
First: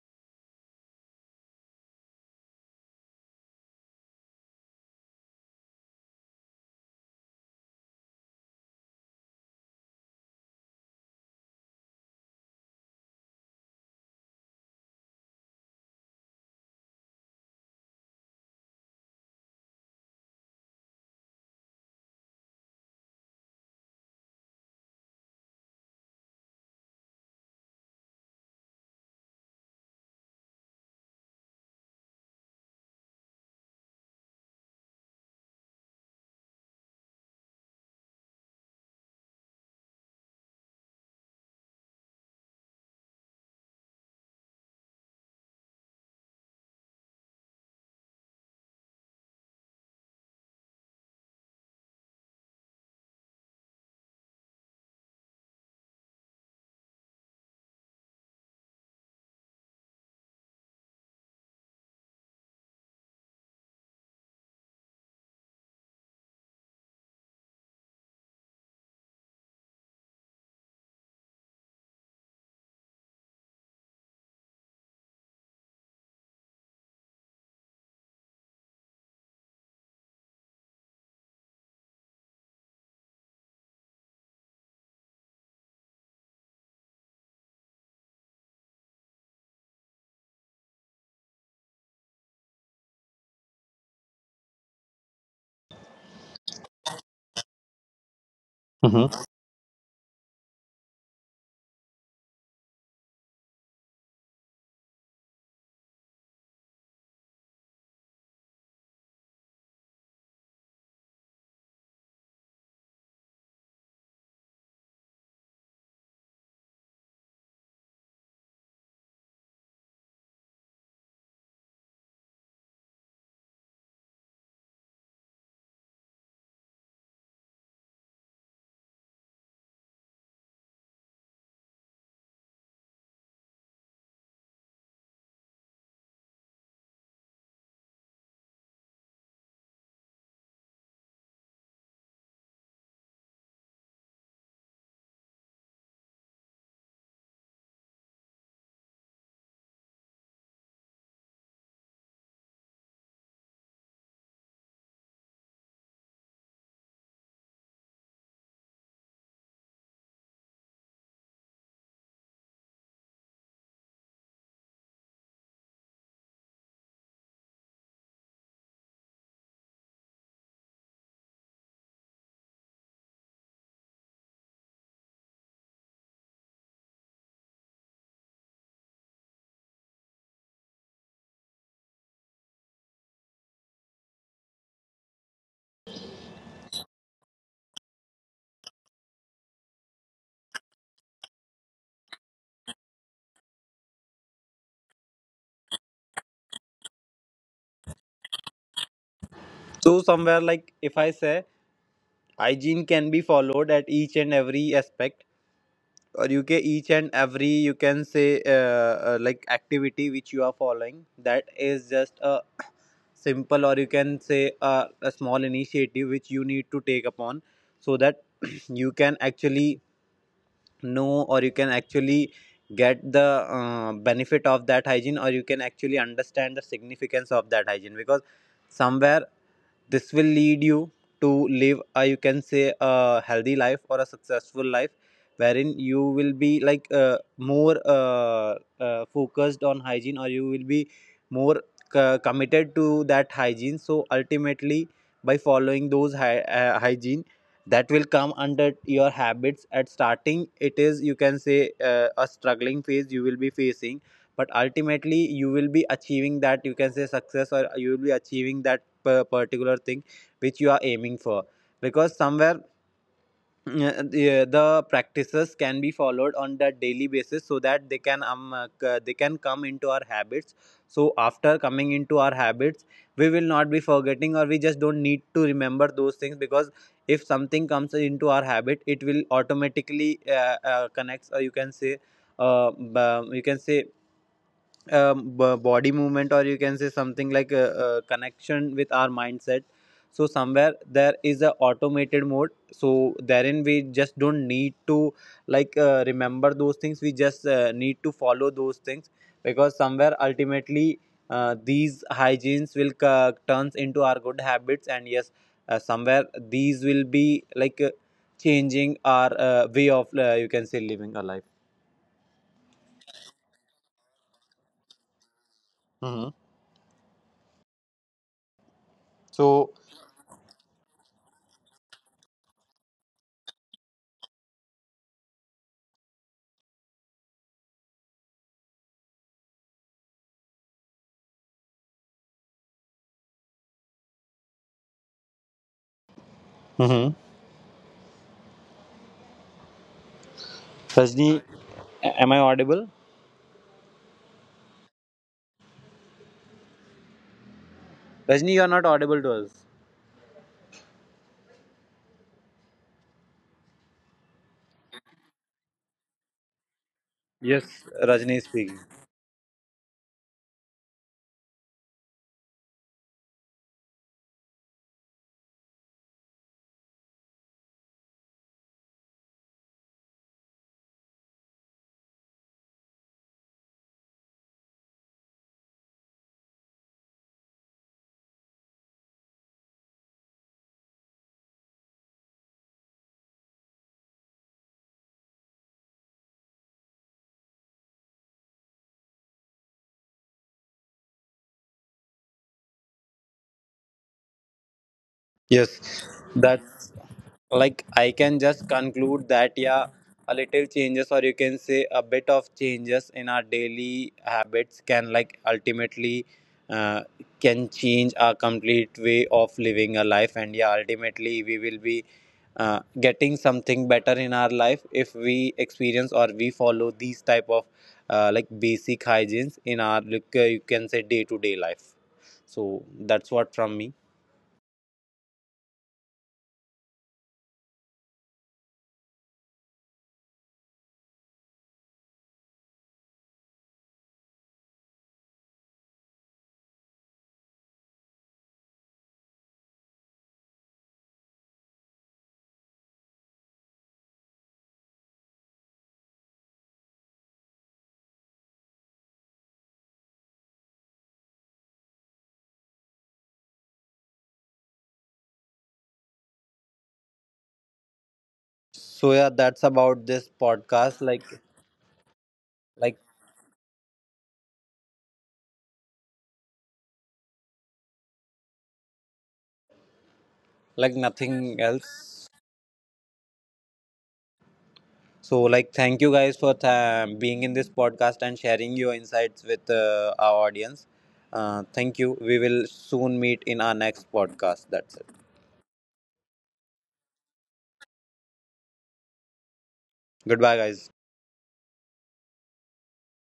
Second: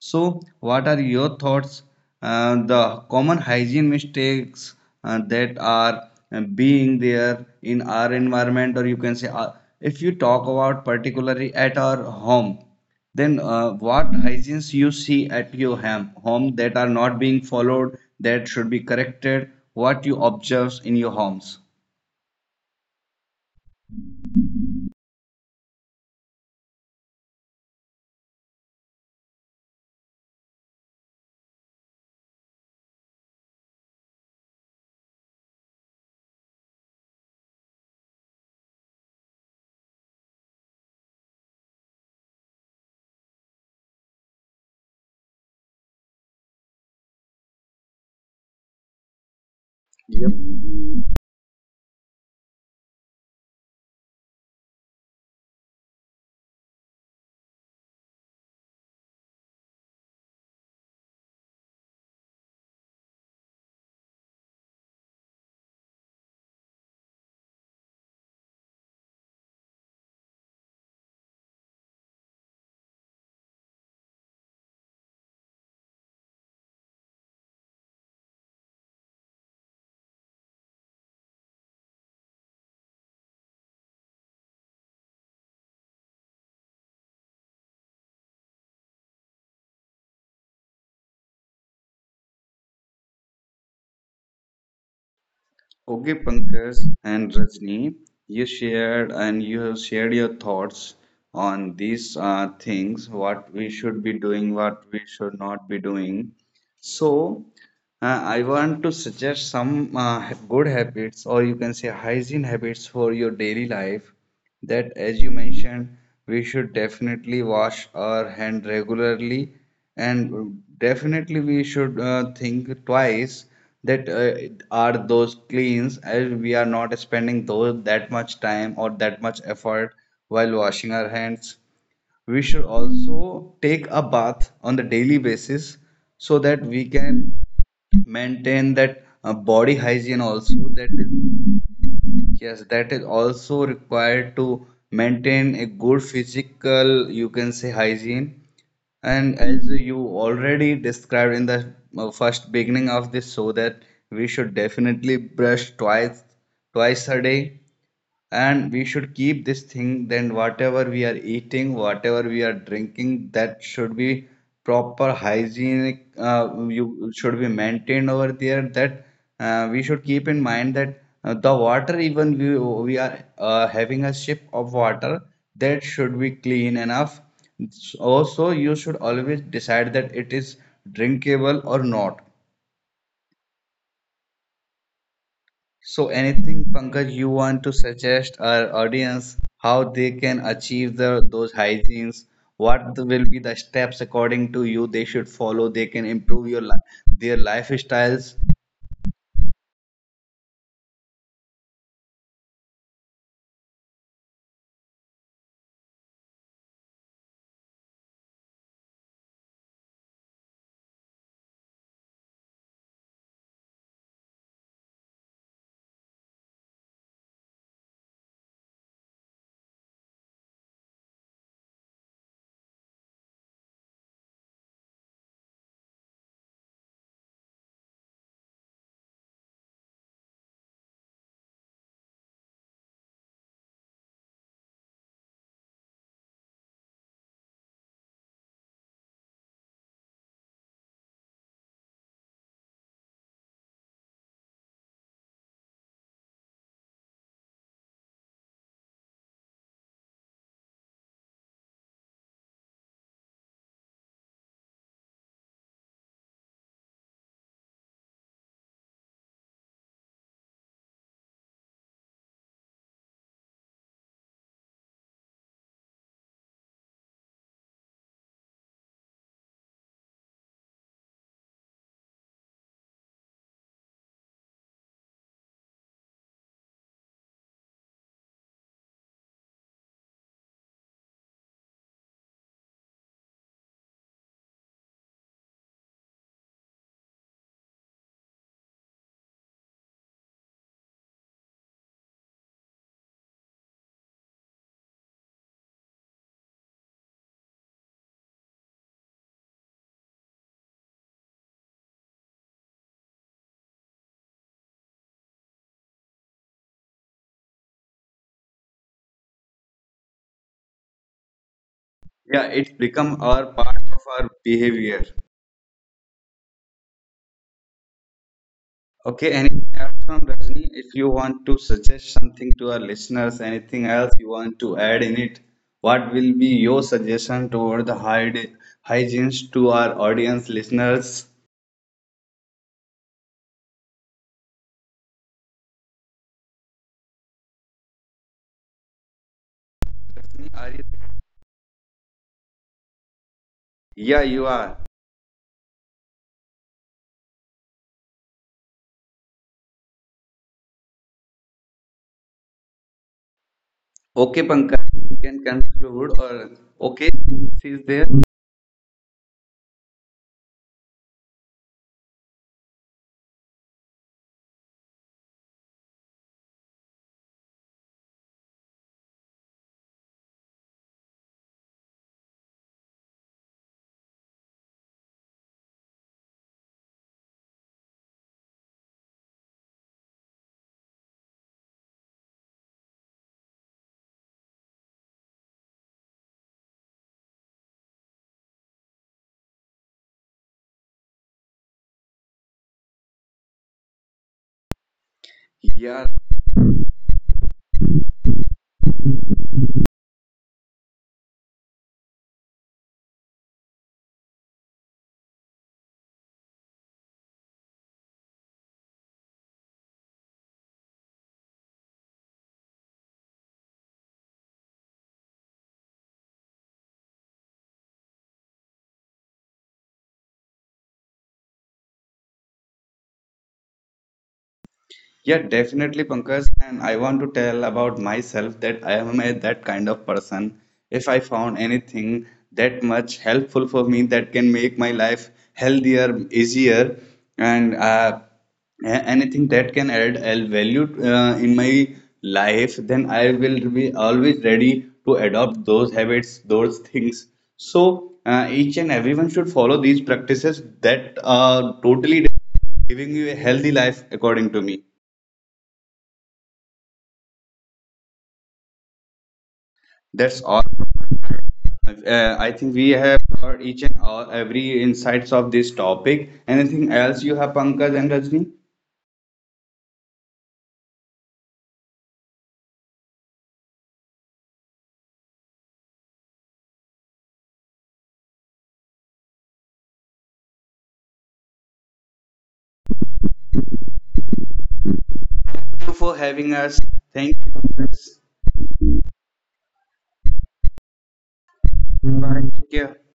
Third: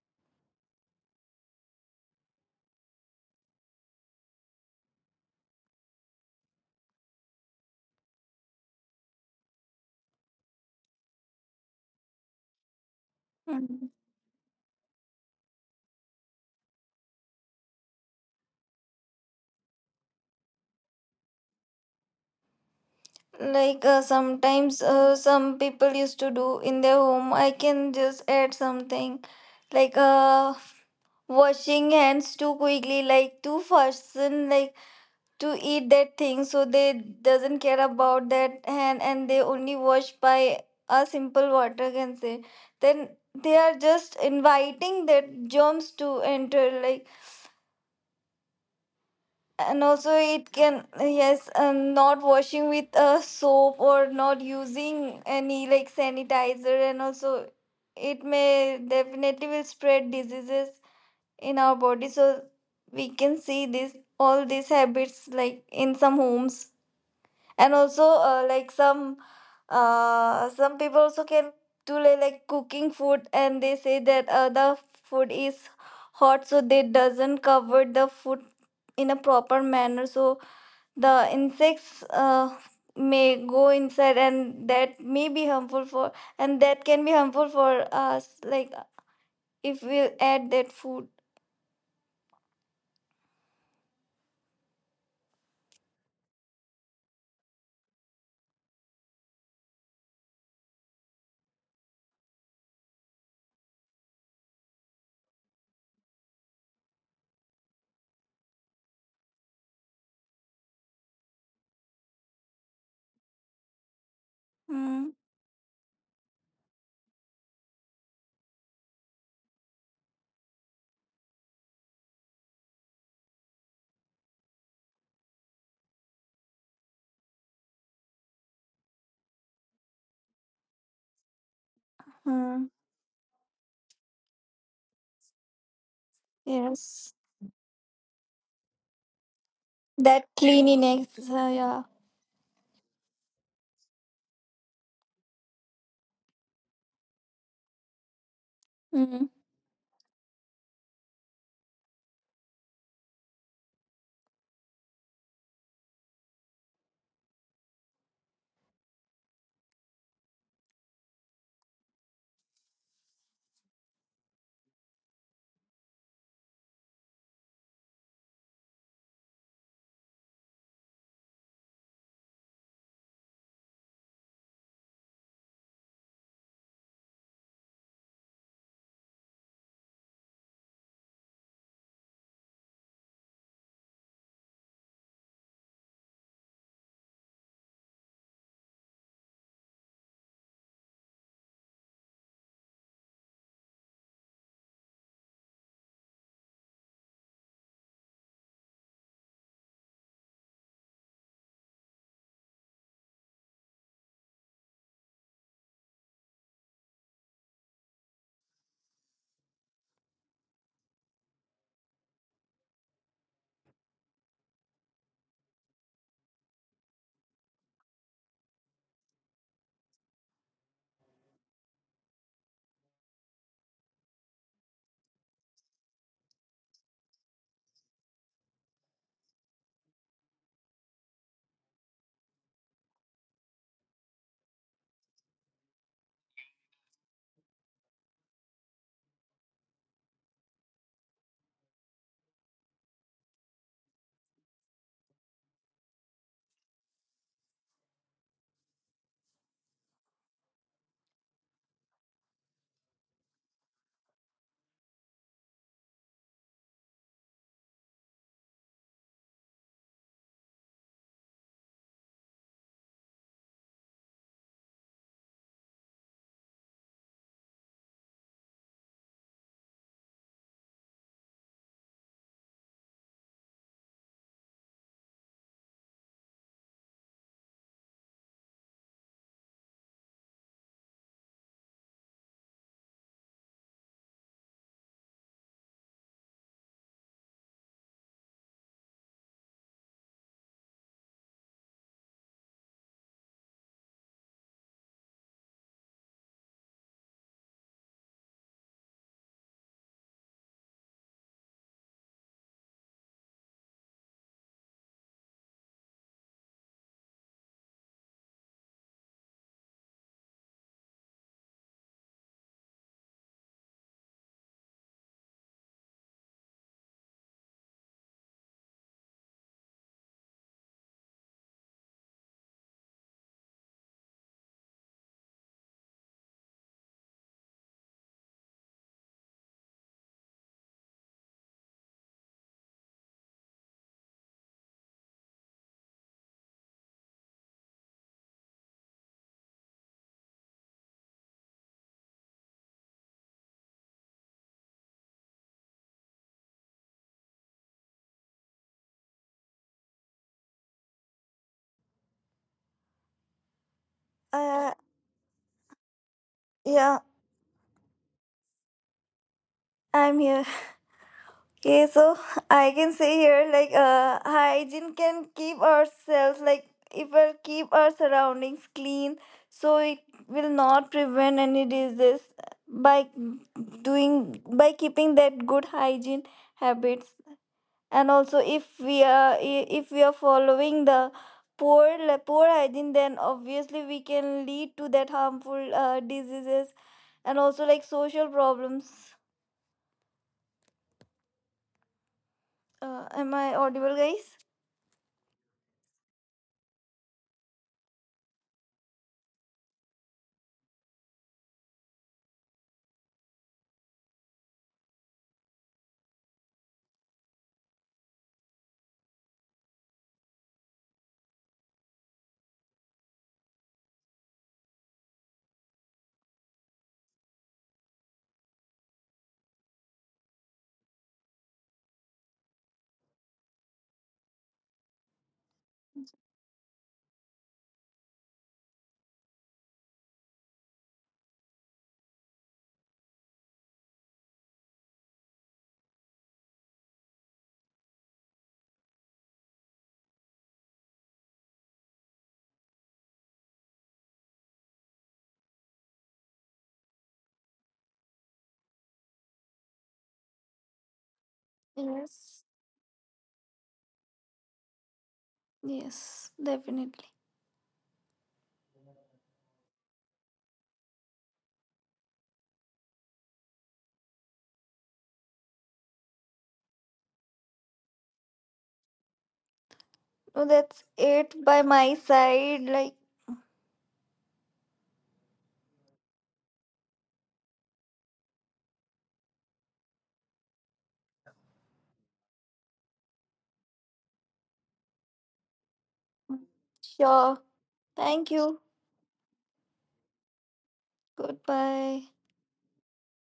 B: So, what are your thoughts? Uh, the common hygiene mistakes uh, that are uh, being there in our environment, or you can say, uh, if you talk about particularly at our home, then uh, what hygienes you see at your ham, home that are not being followed, that should be corrected, what you observe in your homes?
C: Like, uh, sometimes uh, some people used to do in their home. I can just add something, like, uh washing hands too quickly, like, too person, like, to eat that thing so they doesn't care about that hand, and they only wash by a simple water, can say. Then they are just inviting that germs to enter, like. And also,
B: Yep.
C: it can, yes, um, not washing with uh, soap, or not using any like sanitizer. And also it may definitely will spread diseases in our body. So we can see this, all these habits, like in some homes. And also, uh, like some, uh, some people also can do, like, like cooking food, and they say that uh, the food is hot, so they doesn't cover the food in a proper manner, so the insects uh, may go inside, and that may be harmful for, and that can be harmful for us, like, if we add that food.
B: Okay, Pankaj and Rajni, you shared
A: Mm-hmm.
B: and you have shared your thoughts on these uh, things, what we should be doing, what we should not be doing. So, uh, I want to suggest some uh, good habits, or you can say hygiene habits for your daily life. That,
C: Mm.
B: as you mentioned, we should definitely wash our hand regularly, and definitely we should uh, think twice that uh, are those cleans, as we are not spending those that much time or that much effort while washing our hands. We should
C: Mm.
B: also take a bath on the daily basis, so that we
C: Yes,
B: can maintain that uh, body hygiene
C: that
B: also. That
C: cleanliness, uh, yeah.
B: yes, that is also required to maintain a good physical you can say hygiene.
C: Mm.
B: And as you already described in the uh, first beginning of this, so that we should definitely brush twice twice a day. And we should keep this thing, then whatever we are eating, whatever we are drinking, that should be proper hygienic. Uh, you should be maintained over there, that uh, we should keep in mind that uh, the water, even we, we are uh, having a sip of water, that should be clean enough. Also you should always decide that it is drinkable or not. So, anything, Pankaj, you want to suggest our audience how they can achieve the those hygienes? What the- will be the steps according to you they should follow? They can improve your li their lifestyles.
A: So somewhere, like, if I say hygiene can be followed at each and every aspect, or you can each and every you can say uh, uh, like activity which you are following, that is just a simple, or you can say a a small initiative which you need to take upon, so that you can actually know, or you can actually get the uh, benefit of that hygiene, or you can actually understand the significance of that hygiene. Because somewhere this will lead you to live uh, you can say a healthy life or a successful life, wherein you will be like uh, more uh, uh, focused on hygiene, or you will be more c- committed to that hygiene. So ultimately, by following those hy- uh, hygiene, that will come under your habits. At starting, it is you can say uh, a struggling phase you will be facing, but ultimately you will be achieving that you can say success, or you will be achieving that per- particular thing which you are aiming for. Because somewhere uh, the, the practices can be followed on the daily basis, so that they can um, uh, they can come into our habits. So after coming into our habits, we will not be forgetting, or we just don't need to remember those things, because if something comes into our habit, it will automatically uh, uh, connects, or you can say uh, b- you can say um, b- body movement, or you can say something like a, a connection with our mindset. So somewhere there is a automated mode, so therein we just don't need to like uh, remember those things, we just uh, need to follow those things. Because somewhere ultimately uh, these hygienes will c- turns into our good habits. And yes, uh, somewhere these will be like uh, changing our uh, way of uh, you can say living a life.
B: Yeah, it's become our part of our behavior.
A: Hmm.
B: Okay, anything
A: So.
B: else from Rajni? If you want to suggest something to our listeners, anything else you want to add in it, what will be your suggestion toward the hyde- hygienes to our audience listeners?
A: Mhm.
B: Are you
A: Rajni, a- am I audible?
B: Yeah, you are.
A: Rajni, you are not audible to us.
B: Okay,
C: uh,
B: Pankaj, you can conclude or
C: yeah,
B: okay, she's there.
A: Rajni is speaking.
C: I'm here. Okay, so I can say here, like, uh, hygiene can keep ourselves, like, if we keep our surroundings clean, so it will not prevent any disease by doing by keeping that good hygiene habits. And also, if we are, if we are following the poor poor hygiene, then obviously we can lead to that harmful uh, diseases, and also like social problems. Uh, am I audible, guys?
A: Yes,
B: Yeah,
A: that. Like, I can just conclude that, yeah, a little changes, or you can say a bit of changes in our daily habits can, like, ultimately uh, can change our complete way of living a life. And yeah, ultimately we will be uh, getting something better in our life if we experience or we follow these type of uh, like basic hygienes in our like uh, you can say day to day life. So that's what from me.
B: yeah, definitely, Pankaj. And I want to tell about myself that I am a, that kind of person. If I found anything that much helpful for me that can make my life healthier, easier, and uh, a- anything that can add a value uh, in my life, then I will be always ready to adopt those habits, those things. So uh, each and everyone should follow these practices that are totally
C: Yes.
B: giving you a healthy life, according to me.
C: Yes, definitely.
A: So yeah, that's about this
B: That's all.
A: podcast, like
B: Uh, I think we
A: like
B: have covered each and all every insights of this topic. Anything else you have, Pankaj and Rajni?
C: No, that's
A: like
C: it by
A: nothing
C: my
A: else.
C: side. Like,
A: So like thank you guys for th- being in this podcast and sharing your insights with uh, our audience. Uh, thank you. We will soon meet in our next podcast. That's it.
B: Thank you for having us.
C: sure.
B: Thank you.
C: Thank you.
A: Goodbye, guys.
C: Goodbye.
B: Bye. Take care.